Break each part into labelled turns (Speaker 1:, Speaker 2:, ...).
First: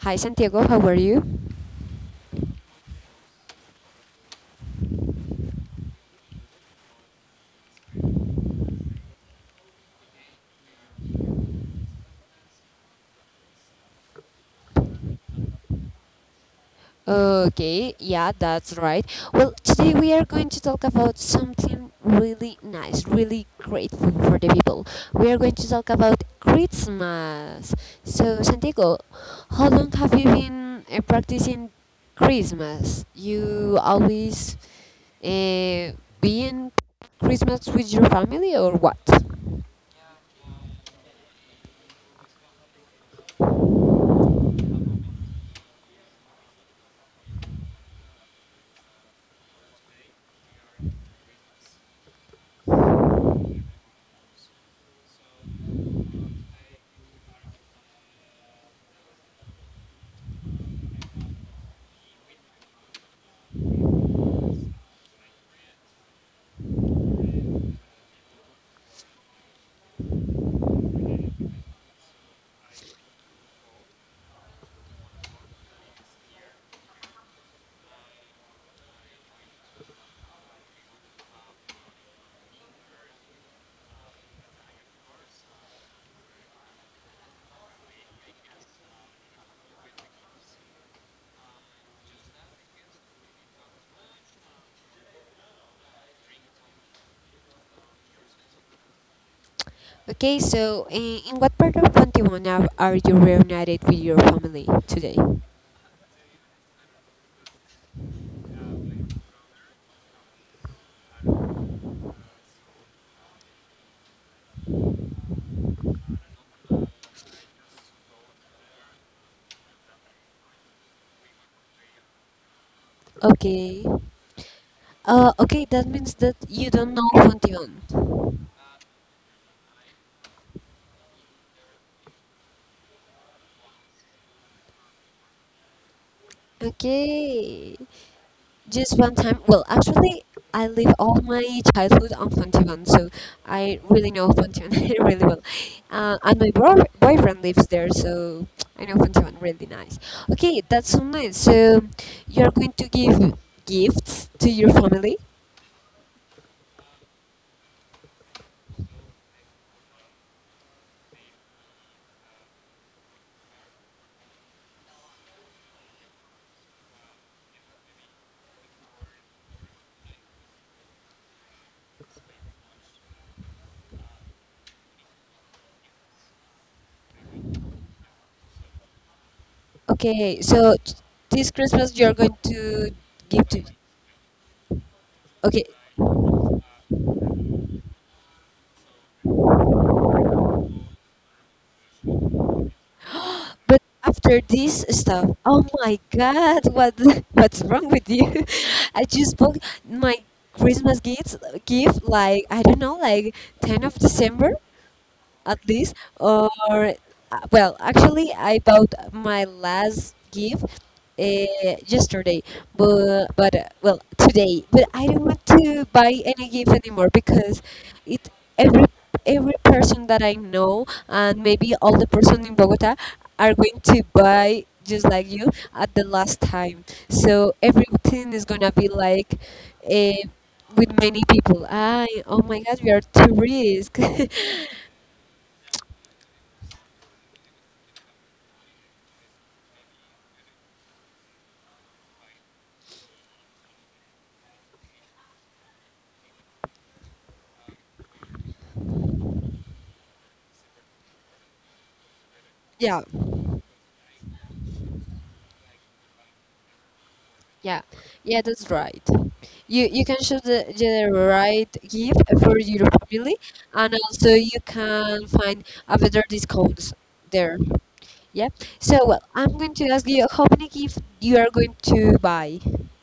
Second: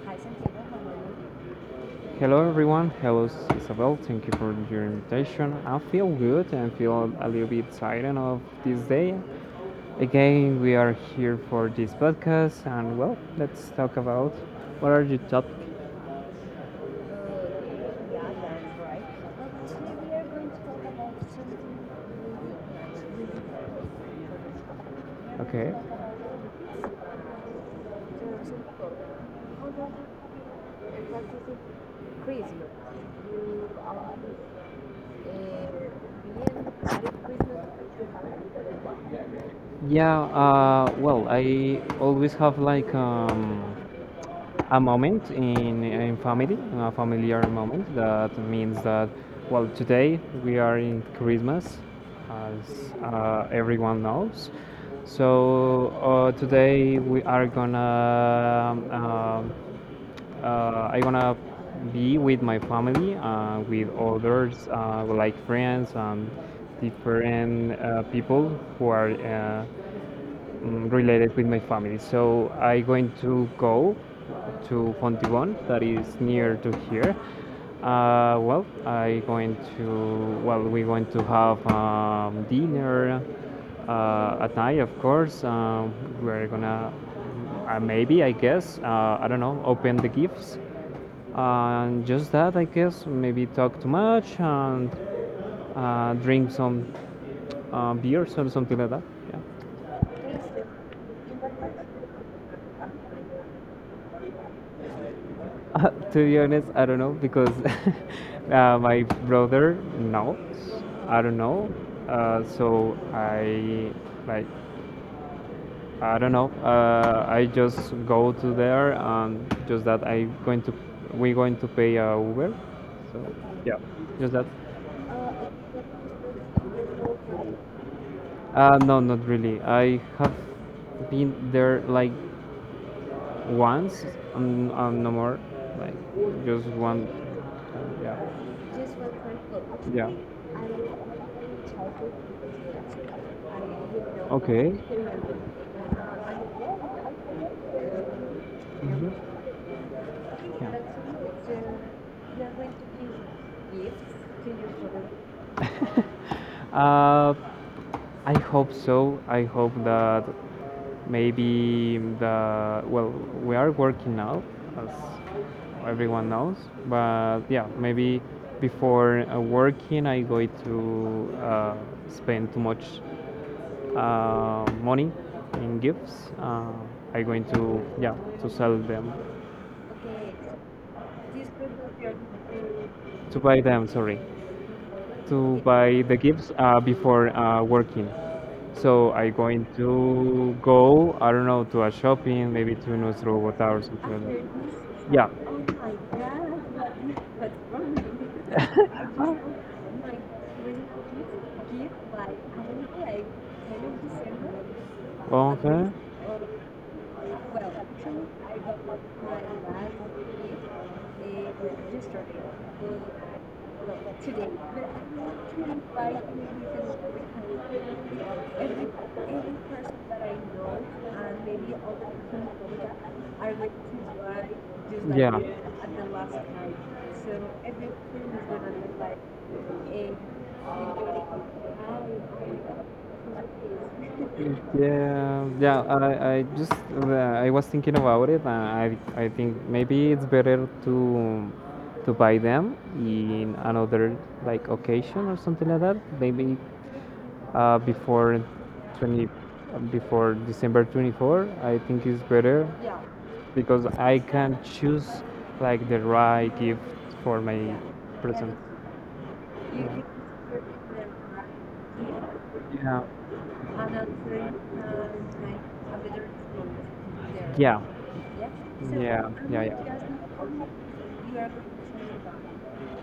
Speaker 1: Hi
Speaker 2: Hi Santiago,
Speaker 1: Santiago,
Speaker 2: how
Speaker 1: how are
Speaker 2: are
Speaker 1: you?
Speaker 2: you? Hello everyone, hello Isabel, thank you for your invitation. I feel good and feel a little bit tired of this day. Again, we are here for this podcast and well, let's talk about what are your topic? Uh,
Speaker 1: Okay, yeah,
Speaker 2: yeah,
Speaker 1: that's
Speaker 2: that's right.
Speaker 1: right.
Speaker 2: But
Speaker 1: Well,
Speaker 2: actually
Speaker 1: today we
Speaker 2: we are
Speaker 1: are going
Speaker 2: going to
Speaker 1: to
Speaker 2: talk
Speaker 1: talk
Speaker 2: about
Speaker 1: about
Speaker 2: something
Speaker 1: something really
Speaker 2: really nice,
Speaker 1: nice,
Speaker 2: really
Speaker 1: really grateful
Speaker 2: important.
Speaker 1: for the people. We are going to
Speaker 2: Okay.
Speaker 1: talk about Christmas. So, Santiago, how long have you been practicing
Speaker 2: Crazy.
Speaker 1: Christmas?
Speaker 2: You
Speaker 1: You
Speaker 2: are.
Speaker 1: always uh, be in Christmas with your family or what?
Speaker 2: Yeah. Well, I always have like a moment in family, a familiar moment that means that, well, today we are in Christmas, as everyone knows. So today we are gonna, I gonna be with my family, with others, like friends and different people who are related with my family. So I going to go to Fontibon, that is near to here. Well, I going to, well, we going to have dinner at night, of course. We're gonna, maybe, I guess, I don't know, open the gifts. And just that, I guess, maybe talk too much and drink some beers or something like that. Yeah.
Speaker 1: Okay, so in what part of Pontiwana are you reunited with your family today?
Speaker 2: To be honest, I don't know because my brother knows. I don't know. So I like I don't know. I just go to there and just that I going to, we're going to pay Uber. So yeah,
Speaker 1: Okay.
Speaker 2: just that.
Speaker 1: Okay, that means that you don't know Pontiwana.
Speaker 2: No, not really. I have been there like once and no more. Like just one.
Speaker 1: Okay.
Speaker 2: Yeah. Just
Speaker 1: Just
Speaker 2: one
Speaker 1: one time.
Speaker 2: quick
Speaker 1: Well,
Speaker 2: book. Yeah. I
Speaker 1: actually,
Speaker 2: love
Speaker 1: I lived all my
Speaker 2: childhood
Speaker 1: childhood on
Speaker 2: because it
Speaker 1: Pontivan,
Speaker 2: was
Speaker 1: so
Speaker 2: tough. I didn't
Speaker 1: I
Speaker 2: know
Speaker 1: really know
Speaker 2: what. Okay. To
Speaker 1: Pontivan
Speaker 2: do. I was
Speaker 1: really well.
Speaker 2: very
Speaker 1: And my boyfriend lives there, so I know
Speaker 2: confident. Hmm.
Speaker 1: Pontivan really nice. Okay,
Speaker 2: Yeah. That's
Speaker 1: that's so
Speaker 2: it.
Speaker 1: nice.
Speaker 2: So,
Speaker 1: So
Speaker 2: you are
Speaker 1: you're
Speaker 2: going
Speaker 1: going
Speaker 2: to
Speaker 1: to give
Speaker 2: give gifts
Speaker 1: gifts
Speaker 2: to
Speaker 1: to your
Speaker 2: your children.
Speaker 1: family?
Speaker 2: Uh, I hope so. I hope that maybe the, well, we are working now, as everyone knows. But yeah, maybe before working, I going to spend too much money in gifts. I going to, yeah, to sell them. Okay,
Speaker 1: Okay,
Speaker 2: so
Speaker 1: so
Speaker 2: this
Speaker 1: this
Speaker 2: could
Speaker 1: Christmas
Speaker 2: be
Speaker 1: you're
Speaker 2: your
Speaker 1: going to
Speaker 2: to
Speaker 1: give
Speaker 2: buy
Speaker 1: to.
Speaker 2: them. Sorry, to
Speaker 1: Okay,
Speaker 2: buy the gifts before working. So I going to go, I don't know, to a shopping, maybe to Nuestro Bogotá
Speaker 1: but
Speaker 2: or something like.
Speaker 1: after this
Speaker 2: After that.
Speaker 1: stuff, oh
Speaker 2: Yeah.
Speaker 1: my God, what what's wrong with you? I just bought my Christmas gift like I don't know, like 10th of December, at
Speaker 2: Okay.
Speaker 1: least or
Speaker 2: Well,
Speaker 1: well
Speaker 2: actually,
Speaker 1: actually
Speaker 2: I
Speaker 1: I
Speaker 2: got
Speaker 1: bought
Speaker 2: my
Speaker 1: my last
Speaker 2: last
Speaker 1: gift
Speaker 2: was yesterday,
Speaker 1: yesterday,
Speaker 2: well,
Speaker 1: but
Speaker 2: today, but
Speaker 1: well
Speaker 2: I'm
Speaker 1: today, but I don't want
Speaker 2: actually,
Speaker 1: to
Speaker 2: by
Speaker 1: buy any gift anymore because it every
Speaker 2: every person
Speaker 1: every person that
Speaker 2: that I
Speaker 1: I
Speaker 2: know
Speaker 1: know and
Speaker 2: and
Speaker 1: maybe
Speaker 2: maybe
Speaker 1: all the
Speaker 2: other people
Speaker 1: person
Speaker 2: in
Speaker 1: in
Speaker 2: Colombia
Speaker 1: Bogota
Speaker 2: are
Speaker 1: are
Speaker 2: like
Speaker 1: going
Speaker 2: to
Speaker 1: to
Speaker 2: buy
Speaker 1: buy
Speaker 2: just
Speaker 1: just
Speaker 2: like.
Speaker 1: like
Speaker 2: Yeah.
Speaker 1: you
Speaker 2: This
Speaker 1: at
Speaker 2: at
Speaker 1: the
Speaker 2: the last
Speaker 1: last
Speaker 2: time.
Speaker 1: time,
Speaker 2: So
Speaker 1: so
Speaker 2: everything
Speaker 1: everything
Speaker 2: is
Speaker 1: is
Speaker 2: gonna
Speaker 1: gonna be
Speaker 2: look like
Speaker 1: like uh,
Speaker 2: a
Speaker 1: with many
Speaker 2: beautiful
Speaker 1: people. I oh my god, we are too
Speaker 2: house.
Speaker 1: risk.
Speaker 2: Yeah, yeah. I just I was thinking about it, and I think maybe it's better to buy them in another like occasion or something like that. Maybe before 20 before December 24. I think it's better. Yeah.
Speaker 1: Yeah,
Speaker 2: Because I can choose like the right gift for my
Speaker 1: yeah, yeah.
Speaker 2: present.
Speaker 1: That's right. You
Speaker 2: Yeah.
Speaker 1: you can choose the right gift for your
Speaker 2: Yeah
Speaker 1: family, and also
Speaker 2: adulthood
Speaker 1: you can
Speaker 2: and like
Speaker 1: find a
Speaker 2: a
Speaker 1: better
Speaker 2: better
Speaker 1: discounts
Speaker 2: there.
Speaker 1: there.
Speaker 2: Yeah, yeah.
Speaker 1: Yeah.
Speaker 2: So yeah, I'm
Speaker 1: So
Speaker 2: yeah,
Speaker 1: well,
Speaker 2: going
Speaker 1: I'm
Speaker 2: yeah
Speaker 1: going to
Speaker 2: to ask
Speaker 1: ask you how
Speaker 2: you,
Speaker 1: many gifts you
Speaker 2: you are
Speaker 1: are
Speaker 2: going
Speaker 1: going to buy.
Speaker 2: to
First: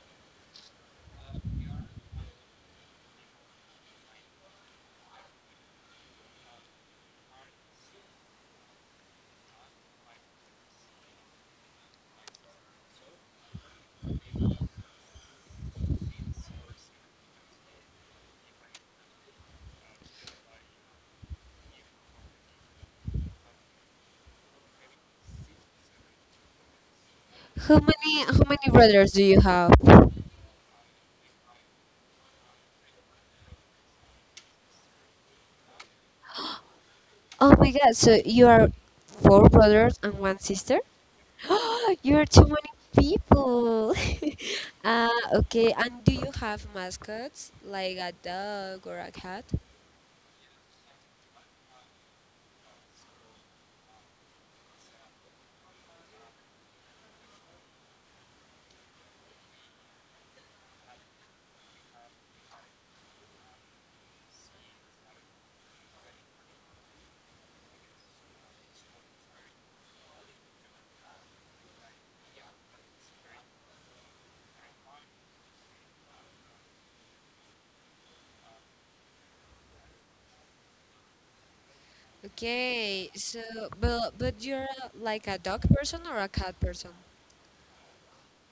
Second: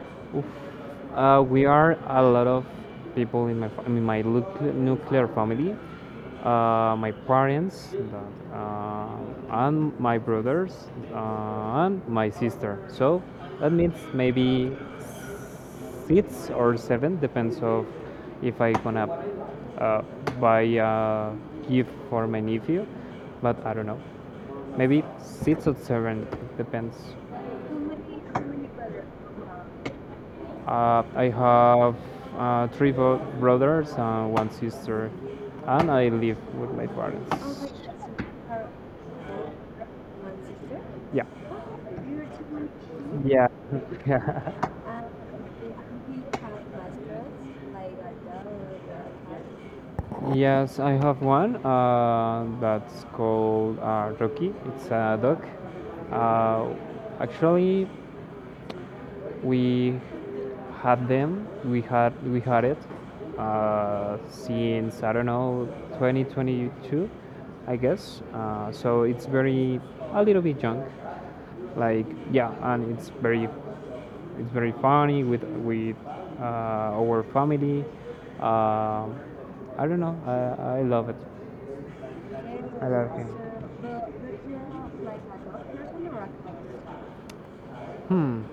Speaker 2: see. We are a lot of people in my nuclear family. My parents, that, and my brothers, and my sister. So that means maybe six or seven, depends of if I gonna uh, buy a gift for my nephew. But I don't know, maybe six or seven depends.
Speaker 1: How many brothers do you have?
Speaker 2: I have three brothers and one sister, and I live with my. Oh,
Speaker 1: Oh my
Speaker 2: parents.
Speaker 1: God! So you are four brothers and one sister.
Speaker 2: Yeah,
Speaker 1: You're
Speaker 2: oh,
Speaker 1: too many
Speaker 2: yeah,
Speaker 1: people.
Speaker 2: yeah.
Speaker 1: Uh, okay, and do you have mascots like a
Speaker 2: Like
Speaker 1: dog or a cat?
Speaker 2: yes, I have one that's called Rocky. It's a dog. Uh, Actually, we had them. We had it since I don't know 2022, I guess. So it's very a little bit junk, like yeah, and it's very funny with our family. Uh, I don't know. I love it. I
Speaker 1: Okay,
Speaker 2: love
Speaker 1: so
Speaker 2: him.
Speaker 1: but you're like a dog
Speaker 2: Like,
Speaker 1: person or a cat person?
Speaker 2: hmm,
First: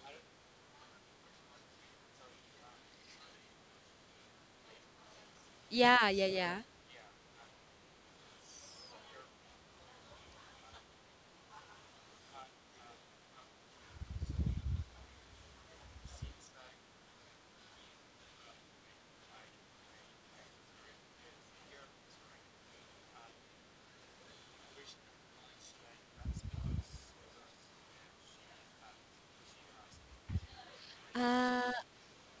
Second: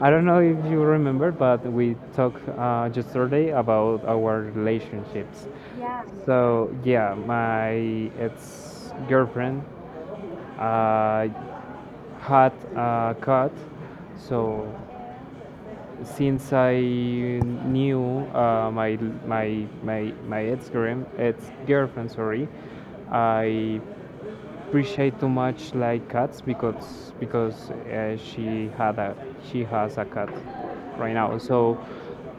Speaker 2: I don't know if you remember, but we talked yesterday about our relationships. Yeah.
Speaker 1: Yeah, yeah, yeah.
Speaker 2: So yeah, my ex girlfriend uh, had a cat. So since I knew my ex girlfriend, sorry, I appreciate too much like cats because she had a, she has a cat right now.
Speaker 1: Uh,
Speaker 2: So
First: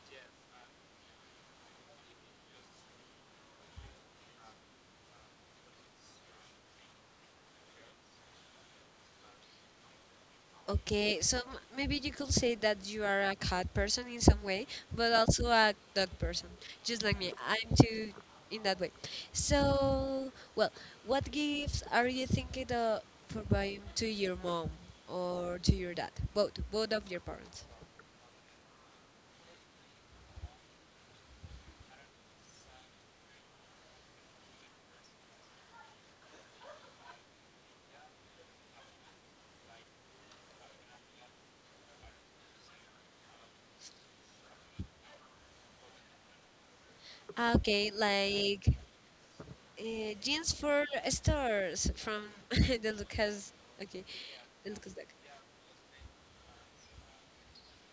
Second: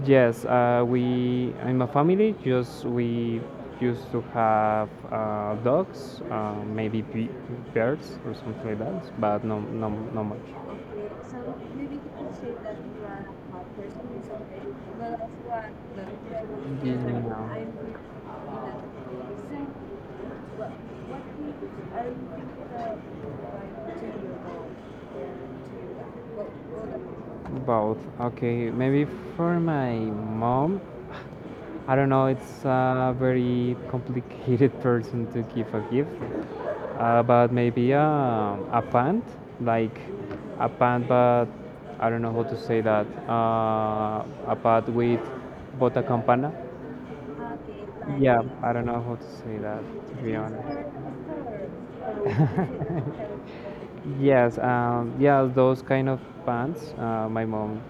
Speaker 2: yes, we in my family just we used to have dogs, maybe birds or something like that, but no much.
Speaker 1: okay,
Speaker 2: Okay,
Speaker 1: so
Speaker 2: so maybe
Speaker 1: maybe you
Speaker 2: you
Speaker 1: could
Speaker 2: could say
Speaker 1: say that
Speaker 2: that you
Speaker 1: you are
Speaker 2: are
Speaker 1: a
Speaker 2: a hot
Speaker 1: cat
Speaker 2: person
Speaker 1: person in
Speaker 2: in some
Speaker 1: some
Speaker 2: way,
Speaker 1: way,
Speaker 2: you
Speaker 1: but also
Speaker 2: are
Speaker 1: a dog
Speaker 2: a
Speaker 1: person, just
Speaker 2: just like.
Speaker 1: like
Speaker 2: Mm,
Speaker 1: me.
Speaker 2: no.
Speaker 1: I'm too
Speaker 2: I'm
Speaker 1: in that
Speaker 2: in
Speaker 1: way.
Speaker 2: that.
Speaker 1: So,
Speaker 2: So
Speaker 1: well, what gifts
Speaker 2: like
Speaker 1: are you thinking of for buying to your mom or to your dad? Both, both of your parents.
Speaker 2: both. Okay, maybe for my mom, I don't know, it's a very complicated person to give a gift, but maybe a pant, like a pant, but I don't know how to say that. A pant with bota campana. Okay,
Speaker 1: Okay,
Speaker 2: like, yeah,
Speaker 1: like
Speaker 2: I don't know how to say that, to be
Speaker 1: jeans
Speaker 2: honest.
Speaker 1: for
Speaker 2: Start, start.
Speaker 1: stars from
Speaker 2: Oh,
Speaker 1: the
Speaker 2: okay.
Speaker 1: Lucas. Okay,
Speaker 2: Yes,
Speaker 1: the Lucas Duck.
Speaker 2: yeah, those kind of pants my mom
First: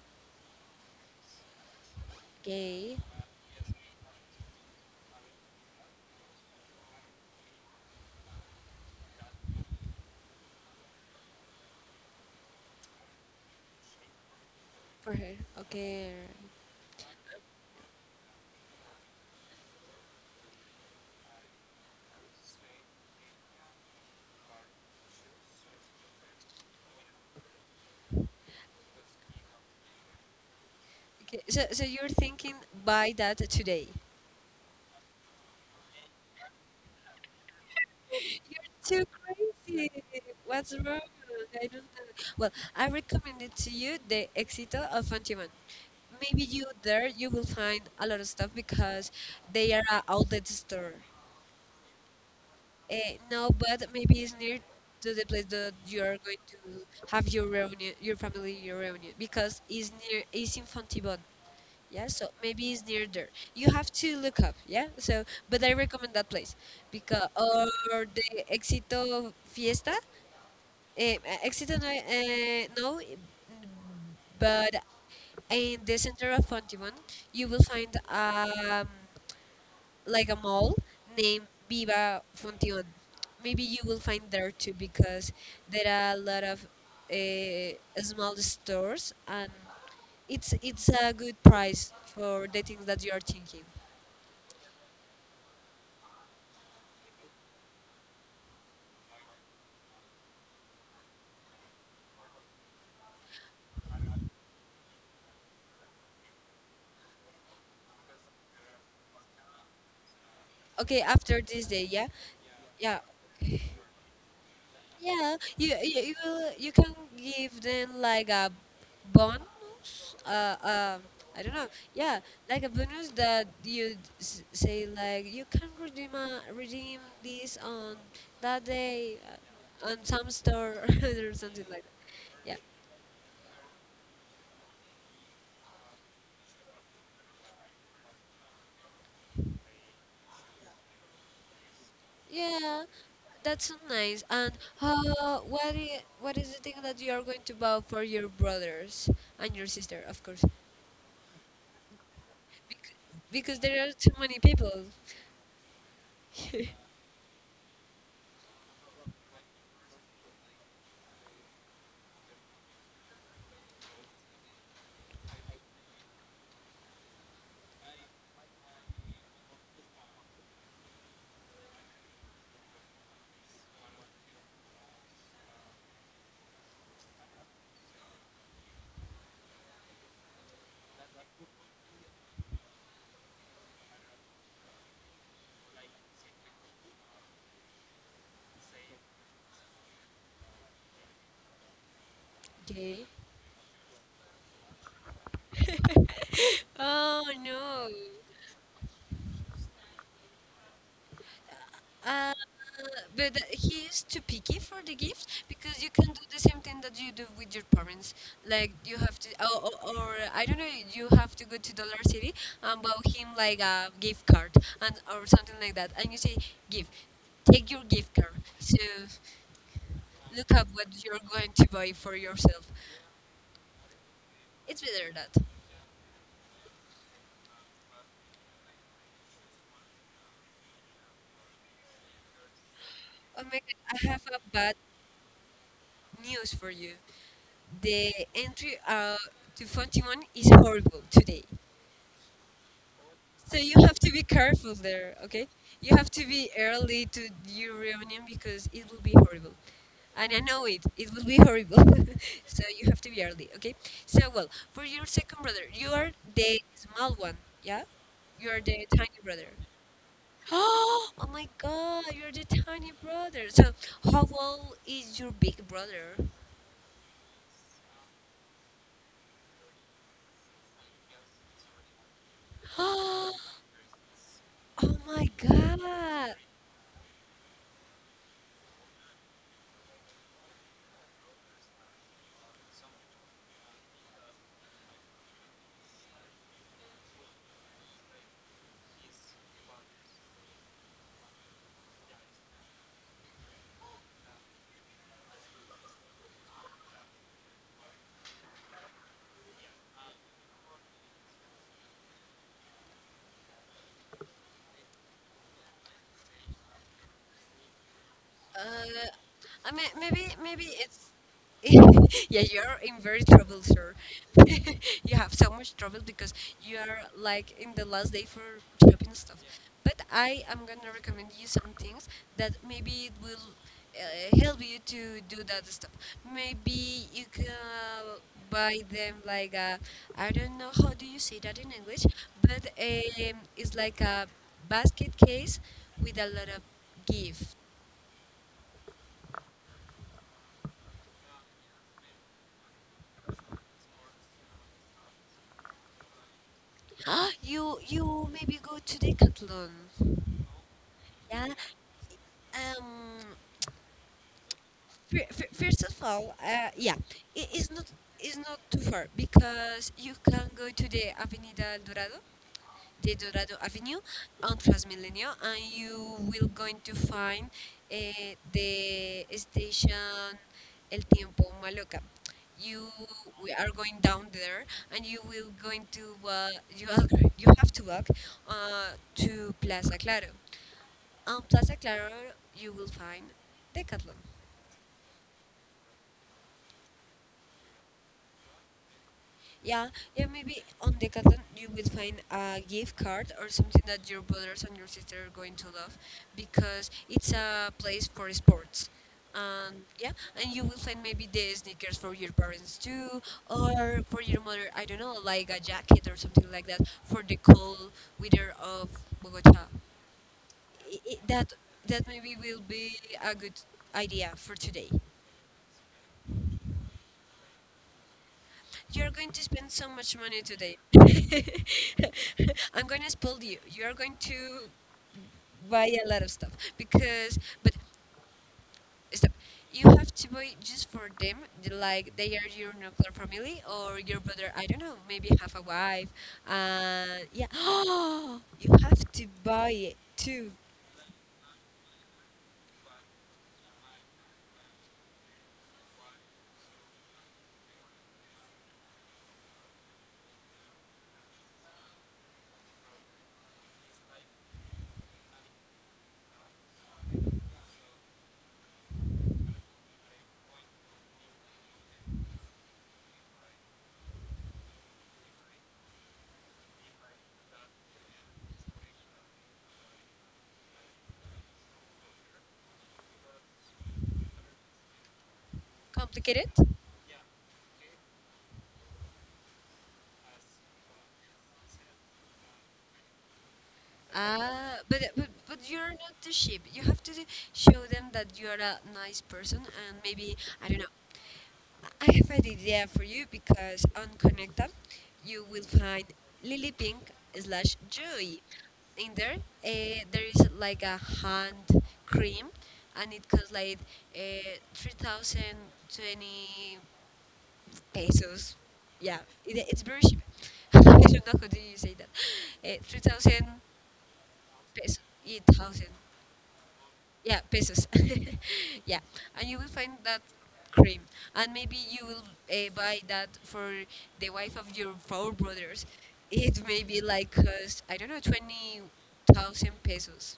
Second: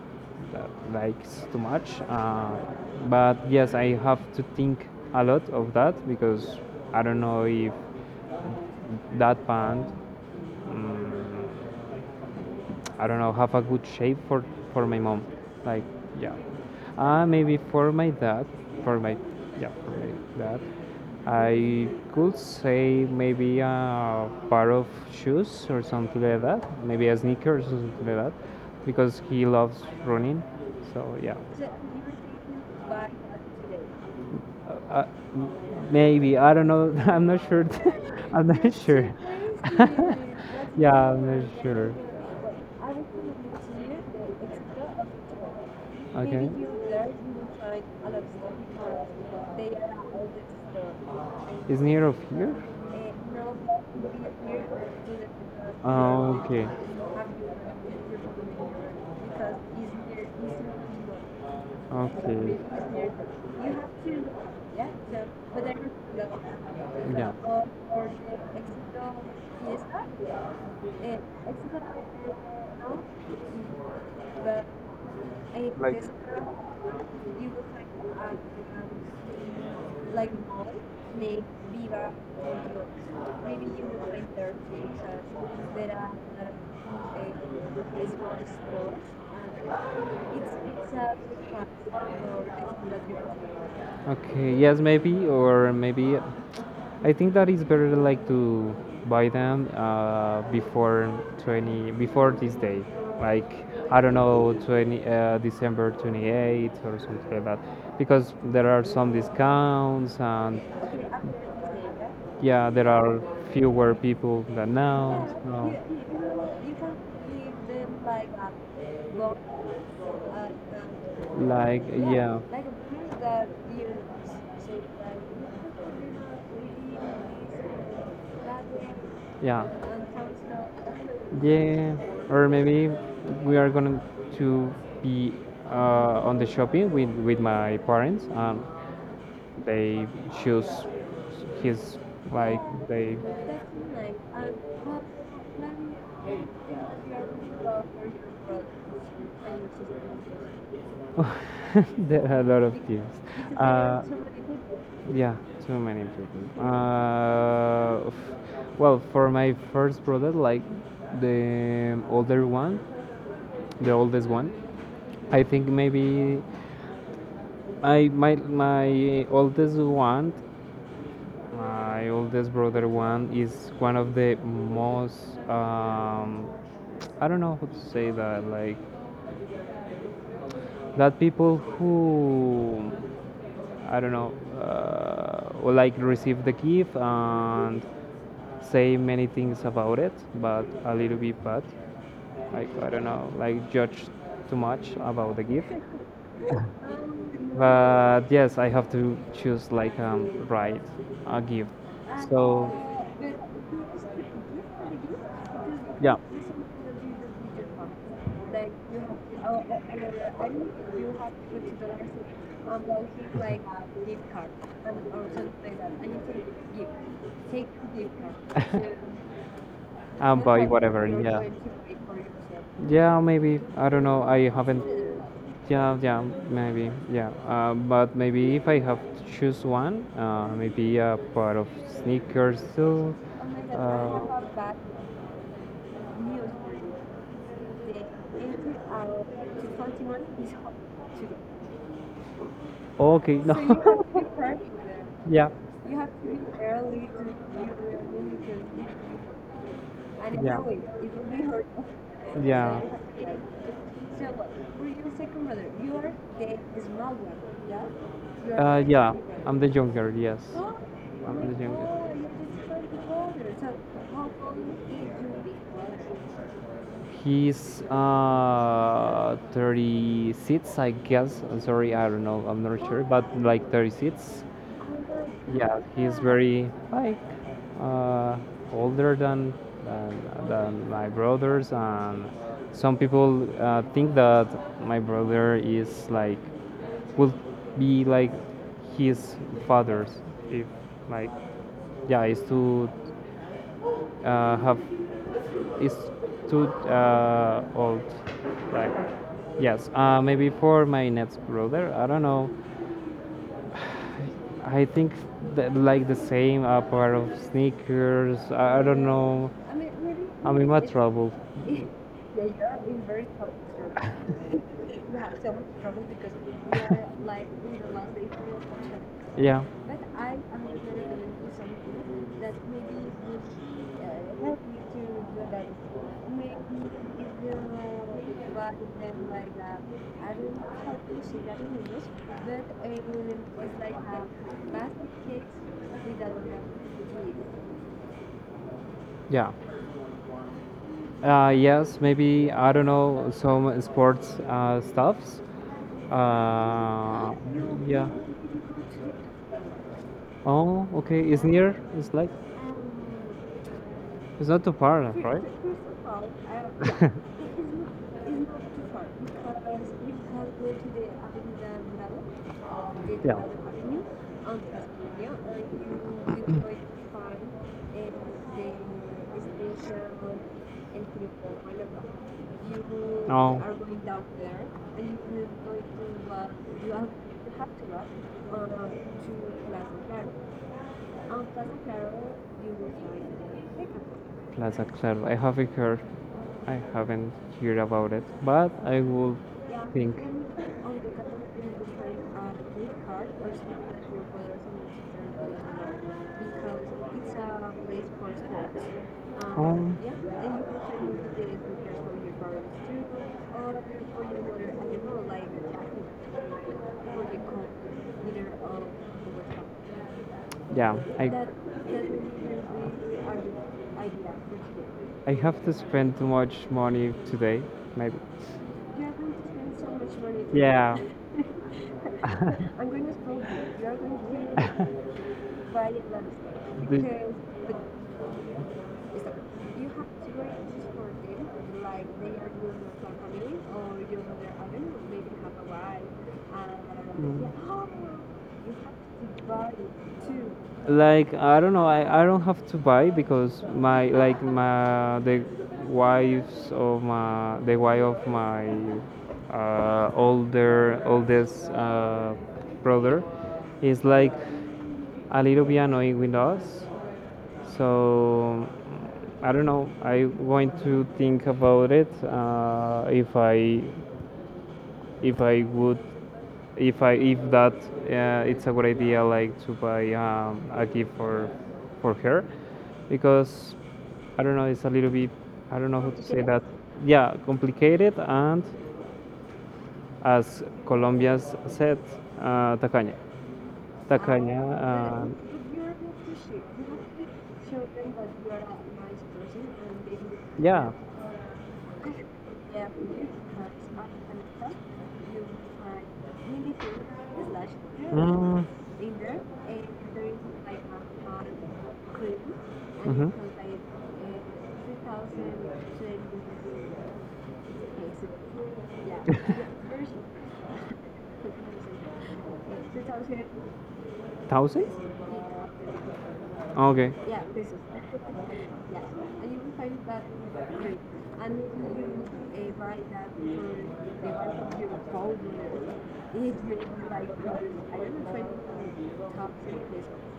Speaker 2: uh, likes too much.
Speaker 1: Okay,
Speaker 2: But yes, I have to think a lot of that because I don't know if that pant. Mm. I don't know, have a good shape for my
Speaker 1: for
Speaker 2: mom.
Speaker 1: her.
Speaker 2: Like,
Speaker 1: Okay.
Speaker 2: yeah. Maybe for my dad, for my, yeah, for my dad. I could say maybe a pair of shoes or something like that. Maybe a sneaker or something like that, because he loves running. So yeah.
Speaker 1: Okay, so, so you're thinking buy that today.
Speaker 2: Uh, uh, Maybe I don't know. I'm not sure. I'm
Speaker 1: You're
Speaker 2: not
Speaker 1: too
Speaker 2: sure.
Speaker 1: crazy. What's
Speaker 2: Yeah,
Speaker 1: wrong?
Speaker 2: I'm not
Speaker 1: I don't
Speaker 2: sure.
Speaker 1: know. Well, I recommend it to you, the Éxito of Fantiman. Maybe
Speaker 2: Okay.
Speaker 1: you there, you will find a lot of stuff because they are a outlet store.
Speaker 2: Is near of here.
Speaker 1: Uh, no, but maybe it's near to the place that you are
Speaker 2: Oh,
Speaker 1: going to
Speaker 2: okay.
Speaker 1: have your reunion, your family reunion, because it's near, it's in Fontibon. Yeah, so
Speaker 2: Okay. You
Speaker 1: maybe it's near there. You have
Speaker 2: have to,
Speaker 1: to look up,
Speaker 2: yeah,
Speaker 1: yeah?
Speaker 2: so
Speaker 1: So, but
Speaker 2: whether
Speaker 1: I recommend
Speaker 2: you
Speaker 1: that place
Speaker 2: are.
Speaker 1: because
Speaker 2: Yeah. or,
Speaker 1: or
Speaker 2: or
Speaker 1: the
Speaker 2: the Exito
Speaker 1: Éxito Fiesta,
Speaker 2: Fiesta,
Speaker 1: eh,
Speaker 2: eh,
Speaker 1: Éxito
Speaker 2: Exito,
Speaker 1: no,
Speaker 2: eh,
Speaker 1: eh, no,
Speaker 2: no, but
Speaker 1: but
Speaker 2: I
Speaker 1: in the
Speaker 2: like,
Speaker 1: center
Speaker 2: discovered
Speaker 1: of Fontibon, you
Speaker 2: you will
Speaker 1: will
Speaker 2: find
Speaker 1: find
Speaker 2: at like
Speaker 1: like a
Speaker 2: mall
Speaker 1: mall
Speaker 2: named
Speaker 1: named
Speaker 2: Viva
Speaker 1: Viva
Speaker 2: Mondo.
Speaker 1: Función.
Speaker 2: Maybe
Speaker 1: Maybe you
Speaker 2: you
Speaker 1: will
Speaker 2: will
Speaker 1: find
Speaker 2: find there
Speaker 1: there too
Speaker 2: pizzas.
Speaker 1: because there
Speaker 2: There are
Speaker 1: are a lot of
Speaker 2: a small
Speaker 1: small
Speaker 2: store
Speaker 1: stores and
Speaker 2: and it's
Speaker 1: it's
Speaker 2: pizza
Speaker 1: a good
Speaker 2: with crust.
Speaker 1: price
Speaker 2: So
Speaker 1: for the
Speaker 2: I
Speaker 1: things
Speaker 2: think that
Speaker 1: that
Speaker 2: you
Speaker 1: you are thinking.
Speaker 2: will, okay, yes, maybe, or maybe I think that it's better like to buy them before 20 before this day, like I don't know 20 December 28th or something like that, because there are some discounts and
Speaker 1: Okay, after this day, yeah,
Speaker 2: yeah, there
Speaker 1: yeah.
Speaker 2: are fewer people than now.
Speaker 1: Yeah,
Speaker 2: Yeah. So.
Speaker 1: you can give them
Speaker 2: Like,
Speaker 1: like a bonus. Uh, um,
Speaker 2: uh,
Speaker 1: I don't know.
Speaker 2: like
Speaker 1: Yeah,
Speaker 2: yeah, yeah, like
Speaker 1: like a bonus that you say like you can
Speaker 2: like,
Speaker 1: redeem this on that day
Speaker 2: yeah.
Speaker 1: on some store or something like that.
Speaker 2: Yeah, or
Speaker 1: Yeah,
Speaker 2: maybe we are going to be on the shopping with my parents. They choose his like
Speaker 1: yeah,
Speaker 2: they
Speaker 1: that's so nice. And what is the thing that you are going to buy for your brothers and your sister, of course,
Speaker 2: there are a lot of
Speaker 1: because,
Speaker 2: things.
Speaker 1: because there are too
Speaker 2: So
Speaker 1: many people.
Speaker 2: yeah, too many people. Well, for my first brother, like the older one, the oldest one, I think maybe I my my oldest one my oldest brother one is one of the most I don't know how to say that like that people who I don't know like receive the gift and say many things about it but a little bit bad like I don't
Speaker 1: Okay.
Speaker 2: know like judge too much about the gift
Speaker 1: Oh no.
Speaker 2: but yes I have to choose like right a gift
Speaker 1: Uh,
Speaker 2: so
Speaker 1: but he is too picky for the gifts because you can
Speaker 2: yeah.
Speaker 1: do the same thing that you do with your parents. Like you have to, or I don't know, you have to go to Dollar City and buy him like a gift card and or something like that. And you say, "Give, take your gift card." So look
Speaker 2: Buy
Speaker 1: at what
Speaker 2: whatever.
Speaker 1: you're
Speaker 2: Yeah,
Speaker 1: going to buy for yourself.
Speaker 2: yeah, maybe I don't know. I haven't.
Speaker 1: It's better that.
Speaker 2: Yeah, yeah, maybe. Yeah, but maybe if I have to choose one, maybe a pair of sneakers too.
Speaker 1: Oh my
Speaker 2: Oh.
Speaker 1: god, I have a
Speaker 2: Uh,
Speaker 1: bad news for you. The entry to Fontimon is horrible today.
Speaker 2: okay, so
Speaker 1: So you have
Speaker 2: no.
Speaker 1: to be careful there, okay?
Speaker 2: Yeah.
Speaker 1: You have to be early
Speaker 2: Really,
Speaker 1: to your reunion because it will
Speaker 2: really
Speaker 1: be horrible. And
Speaker 2: and
Speaker 1: I
Speaker 2: it yeah
Speaker 1: know
Speaker 2: anyway,
Speaker 1: it, it
Speaker 2: it will
Speaker 1: will be
Speaker 2: be hurt.
Speaker 1: horrible. So
Speaker 2: Yeah I have
Speaker 1: you have to be
Speaker 2: it.
Speaker 1: early, okay?
Speaker 2: So
Speaker 1: So, well,
Speaker 2: what?
Speaker 1: for
Speaker 2: Who
Speaker 1: your
Speaker 2: your
Speaker 1: second
Speaker 2: second brother?
Speaker 1: brother, you
Speaker 2: You
Speaker 1: are
Speaker 2: are
Speaker 1: the
Speaker 2: the
Speaker 1: small
Speaker 2: small
Speaker 1: one,
Speaker 2: one,
Speaker 1: yeah?
Speaker 2: yeah?
Speaker 1: You
Speaker 2: You
Speaker 1: are
Speaker 2: are
Speaker 1: the
Speaker 2: the yeah younger
Speaker 1: tiny
Speaker 2: brother.
Speaker 1: brother.
Speaker 2: I'm the younger yes. Oh,
Speaker 1: Oh
Speaker 2: oh I'm
Speaker 1: my
Speaker 2: my the younger
Speaker 1: god,
Speaker 2: God! You
Speaker 1: you're the
Speaker 2: have
Speaker 1: tiny
Speaker 2: the second
Speaker 1: brother.
Speaker 2: brother.
Speaker 1: So,
Speaker 2: So
Speaker 1: how
Speaker 2: how old
Speaker 1: old
Speaker 2: is
Speaker 1: is
Speaker 2: your
Speaker 1: your big
Speaker 2: big
Speaker 1: brother?
Speaker 2: brother? He's 30 seats, I guess. I'm sorry, I don't know. I'm not sure, but like 30 seats.
Speaker 1: Oh my
Speaker 2: Yeah, he's
Speaker 1: god.
Speaker 2: very like uh, older than than my brothers, and some people think that my brother is like will be like his father's if like yeah, is to have it's too old. Like, yes, maybe for my next brother. I don't know. I think that, like the same pair of sneakers. I don't
Speaker 1: Uh,
Speaker 2: know.
Speaker 1: I mean, maybe
Speaker 2: I am in
Speaker 1: maybe
Speaker 2: my
Speaker 1: it's yeah,
Speaker 2: yeah,
Speaker 1: you're
Speaker 2: trouble.
Speaker 1: in very trouble, sir. You
Speaker 2: You have
Speaker 1: have so
Speaker 2: some
Speaker 1: much trouble
Speaker 2: trouble because
Speaker 1: because
Speaker 2: you
Speaker 1: you are
Speaker 2: are like
Speaker 1: like in
Speaker 2: in
Speaker 1: the
Speaker 2: the
Speaker 1: last
Speaker 2: last
Speaker 1: day
Speaker 2: day for
Speaker 1: for
Speaker 2: your function.
Speaker 1: shopping stuff.
Speaker 2: Yeah. But
Speaker 1: But
Speaker 2: I
Speaker 1: I
Speaker 2: am
Speaker 1: am
Speaker 2: going to
Speaker 1: gonna recommend
Speaker 2: recommend
Speaker 1: you
Speaker 2: you
Speaker 1: some things
Speaker 2: something that
Speaker 1: that
Speaker 2: maybe
Speaker 1: maybe it
Speaker 2: would
Speaker 1: will
Speaker 2: help
Speaker 1: help you
Speaker 2: you to
Speaker 1: to do that
Speaker 2: realize.
Speaker 1: stuff.
Speaker 2: Maybe
Speaker 1: Maybe you
Speaker 2: if
Speaker 1: can
Speaker 2: you divide
Speaker 1: buy
Speaker 2: them
Speaker 1: them
Speaker 2: like
Speaker 1: like
Speaker 2: that,
Speaker 1: a
Speaker 2: I
Speaker 1: I
Speaker 2: don't
Speaker 1: don't know
Speaker 2: know
Speaker 1: how
Speaker 2: how
Speaker 1: do
Speaker 2: to
Speaker 1: you
Speaker 2: say
Speaker 1: say that
Speaker 2: that in
Speaker 1: in English,
Speaker 2: English,
Speaker 1: but
Speaker 2: but
Speaker 1: it's
Speaker 2: it's like
Speaker 1: like
Speaker 2: a
Speaker 1: a
Speaker 2: basket
Speaker 1: basket
Speaker 2: cakes
Speaker 1: case with
Speaker 2: with a
Speaker 1: a
Speaker 2: lot
Speaker 1: lot of
Speaker 2: of cheese.
Speaker 1: gift.
Speaker 2: Yeah. Yes, maybe I don't know some sports stuffs. Uh,
Speaker 1: you
Speaker 2: yeah.
Speaker 1: you maybe go to Decathlon.
Speaker 2: Oh, okay. It's
Speaker 1: Yeah.
Speaker 2: near. It's like.
Speaker 1: Um.
Speaker 2: It's not too far, right?
Speaker 1: First
Speaker 2: First
Speaker 1: of
Speaker 2: of all,
Speaker 1: all, yeah,
Speaker 2: yeah. It
Speaker 1: it is
Speaker 2: is not,
Speaker 1: not
Speaker 2: is not
Speaker 1: too
Speaker 2: too far
Speaker 1: far because
Speaker 2: because we
Speaker 1: you
Speaker 2: can go
Speaker 1: can go to
Speaker 2: to the
Speaker 1: the Avenida
Speaker 2: Avenida
Speaker 1: Dorado,
Speaker 2: Bravo, the.
Speaker 1: the
Speaker 2: Yeah.
Speaker 1: Dorado
Speaker 2: Bravo
Speaker 1: Avenue,
Speaker 2: Avenue
Speaker 1: on
Speaker 2: on the Espanol,
Speaker 1: Transmilenio, and you
Speaker 2: you
Speaker 1: will
Speaker 2: will
Speaker 1: going
Speaker 2: quite
Speaker 1: to
Speaker 2: find
Speaker 1: find uh,
Speaker 2: the
Speaker 1: the station
Speaker 2: destination
Speaker 1: El
Speaker 2: and
Speaker 1: Tiempo
Speaker 2: people on the
Speaker 1: Maloca.
Speaker 2: block.
Speaker 1: You
Speaker 2: You will.
Speaker 1: We
Speaker 2: Oh.
Speaker 1: are
Speaker 2: Are
Speaker 1: going
Speaker 2: going down
Speaker 1: down
Speaker 2: there
Speaker 1: there, and
Speaker 2: and
Speaker 1: you
Speaker 2: you
Speaker 1: will
Speaker 2: will
Speaker 1: going to
Speaker 2: going to
Speaker 1: you are, you
Speaker 2: you
Speaker 1: have
Speaker 2: have
Speaker 1: to
Speaker 2: to
Speaker 1: walk
Speaker 2: walk to
Speaker 1: to
Speaker 2: Plaza
Speaker 1: Plaza
Speaker 2: Claro.
Speaker 1: Claro. On
Speaker 2: On
Speaker 1: Plaza
Speaker 2: Plaza
Speaker 1: Claro,
Speaker 2: Claro, you
Speaker 1: you will
Speaker 2: will
Speaker 1: find
Speaker 2: find the
Speaker 1: Decathlon.
Speaker 2: pickup. Plaza Claro. I haven't heard about it, but I will, yeah,
Speaker 1: Yeah,
Speaker 2: think.
Speaker 1: yeah, maybe on Decathlon you will find a gift card or something that your brothers and your sister are going to love because it's a place for sports.
Speaker 2: Um,
Speaker 1: And
Speaker 2: Um,
Speaker 1: yeah, and you
Speaker 2: yeah,
Speaker 1: will find maybe the sneakers for your parents too, or for your mother, I don't know, like a jacket or
Speaker 2: like
Speaker 1: something like that for the cold weather of Bogota.
Speaker 2: yeah,
Speaker 1: I
Speaker 2: I That
Speaker 1: that That
Speaker 2: that will
Speaker 1: maybe
Speaker 2: be
Speaker 1: will be
Speaker 2: our
Speaker 1: a good
Speaker 2: idea
Speaker 1: idea for
Speaker 2: for
Speaker 1: today.
Speaker 2: today. I have to spend too much money today, maybe. You are
Speaker 1: You're
Speaker 2: going
Speaker 1: going
Speaker 2: to
Speaker 1: to spend
Speaker 2: spend so
Speaker 1: so much
Speaker 2: much money
Speaker 1: money
Speaker 2: today.
Speaker 1: today.
Speaker 2: Yeah. I'm
Speaker 1: I'm going
Speaker 2: going
Speaker 1: to
Speaker 2: to scold
Speaker 1: spoil you.
Speaker 2: you. You are
Speaker 1: You're
Speaker 2: going
Speaker 1: going to
Speaker 2: to buy
Speaker 1: buy
Speaker 2: a
Speaker 1: a
Speaker 2: lot.
Speaker 1: lot of stuff
Speaker 2: The- because
Speaker 1: because,
Speaker 2: the
Speaker 1: but
Speaker 2: is
Speaker 1: stop.
Speaker 2: that You
Speaker 1: You
Speaker 2: have
Speaker 1: have
Speaker 2: to
Speaker 1: to buy
Speaker 2: wait
Speaker 1: just
Speaker 2: for
Speaker 1: for them,
Speaker 2: them, like
Speaker 1: like
Speaker 2: they
Speaker 1: they are
Speaker 2: are
Speaker 1: your
Speaker 2: doing with my
Speaker 1: nuclear
Speaker 2: family
Speaker 1: family
Speaker 2: or
Speaker 1: or your
Speaker 2: doing with their
Speaker 1: brother. I
Speaker 2: own,
Speaker 1: don't know.
Speaker 2: or maybe
Speaker 1: Maybe
Speaker 2: you have
Speaker 1: have a
Speaker 2: a wife.
Speaker 1: wife.
Speaker 2: And,
Speaker 1: Yeah.
Speaker 2: Yeah, oh,
Speaker 1: You
Speaker 2: you
Speaker 1: have to
Speaker 2: have to buy
Speaker 1: buy
Speaker 2: it
Speaker 1: it
Speaker 2: too.
Speaker 1: too.
Speaker 2: I don't have to buy because my like my the wives of my the wife of my older oldest brother is like a little bit annoying with us, so I don't know. I'm going to think about it. If I would if I if that It's a good idea, like, to buy a gift for her, because I don't know. It's a little bit, I don't know how to say
Speaker 1: Complicated.
Speaker 2: that. Yeah, complicated, and as Colombians said, tacaña. Такая.
Speaker 1: Ah, but you're not the sheep. You have to show them that you are a nice person and maybe I don't
Speaker 2: Да.
Speaker 1: know, I have an idea for you because on Connecta you will find Lily Pink slash Joy.
Speaker 2: Мм.
Speaker 1: In there, there is like a hand cream and it costs like 3020 pesos. Yeah, it's very cheap. I don't know how do you say that.
Speaker 2: Угу.
Speaker 1: 3000
Speaker 2: Thousand?
Speaker 1: pesos. 8000
Speaker 2: Okay.
Speaker 1: yeah
Speaker 2: Yeah, pesos.
Speaker 1: pesos yeah,
Speaker 2: yeah,
Speaker 1: and
Speaker 2: and you
Speaker 1: you will
Speaker 2: will
Speaker 1: find
Speaker 2: find
Speaker 1: that
Speaker 2: that free.
Speaker 1: cream,
Speaker 2: And
Speaker 1: and maybe you
Speaker 2: you
Speaker 1: will
Speaker 2: buy
Speaker 1: buy that
Speaker 2: that for
Speaker 1: for
Speaker 2: the
Speaker 1: the wife
Speaker 2: one
Speaker 1: of
Speaker 2: from
Speaker 1: your
Speaker 2: your
Speaker 1: four
Speaker 2: phone.
Speaker 1: brothers.
Speaker 2: It will
Speaker 1: It
Speaker 2: be
Speaker 1: may be
Speaker 2: like, I
Speaker 1: like cost I don't
Speaker 2: don't
Speaker 1: know
Speaker 2: know, 20 tops
Speaker 1: 20,000
Speaker 2: in pesos.
Speaker 1: pesos.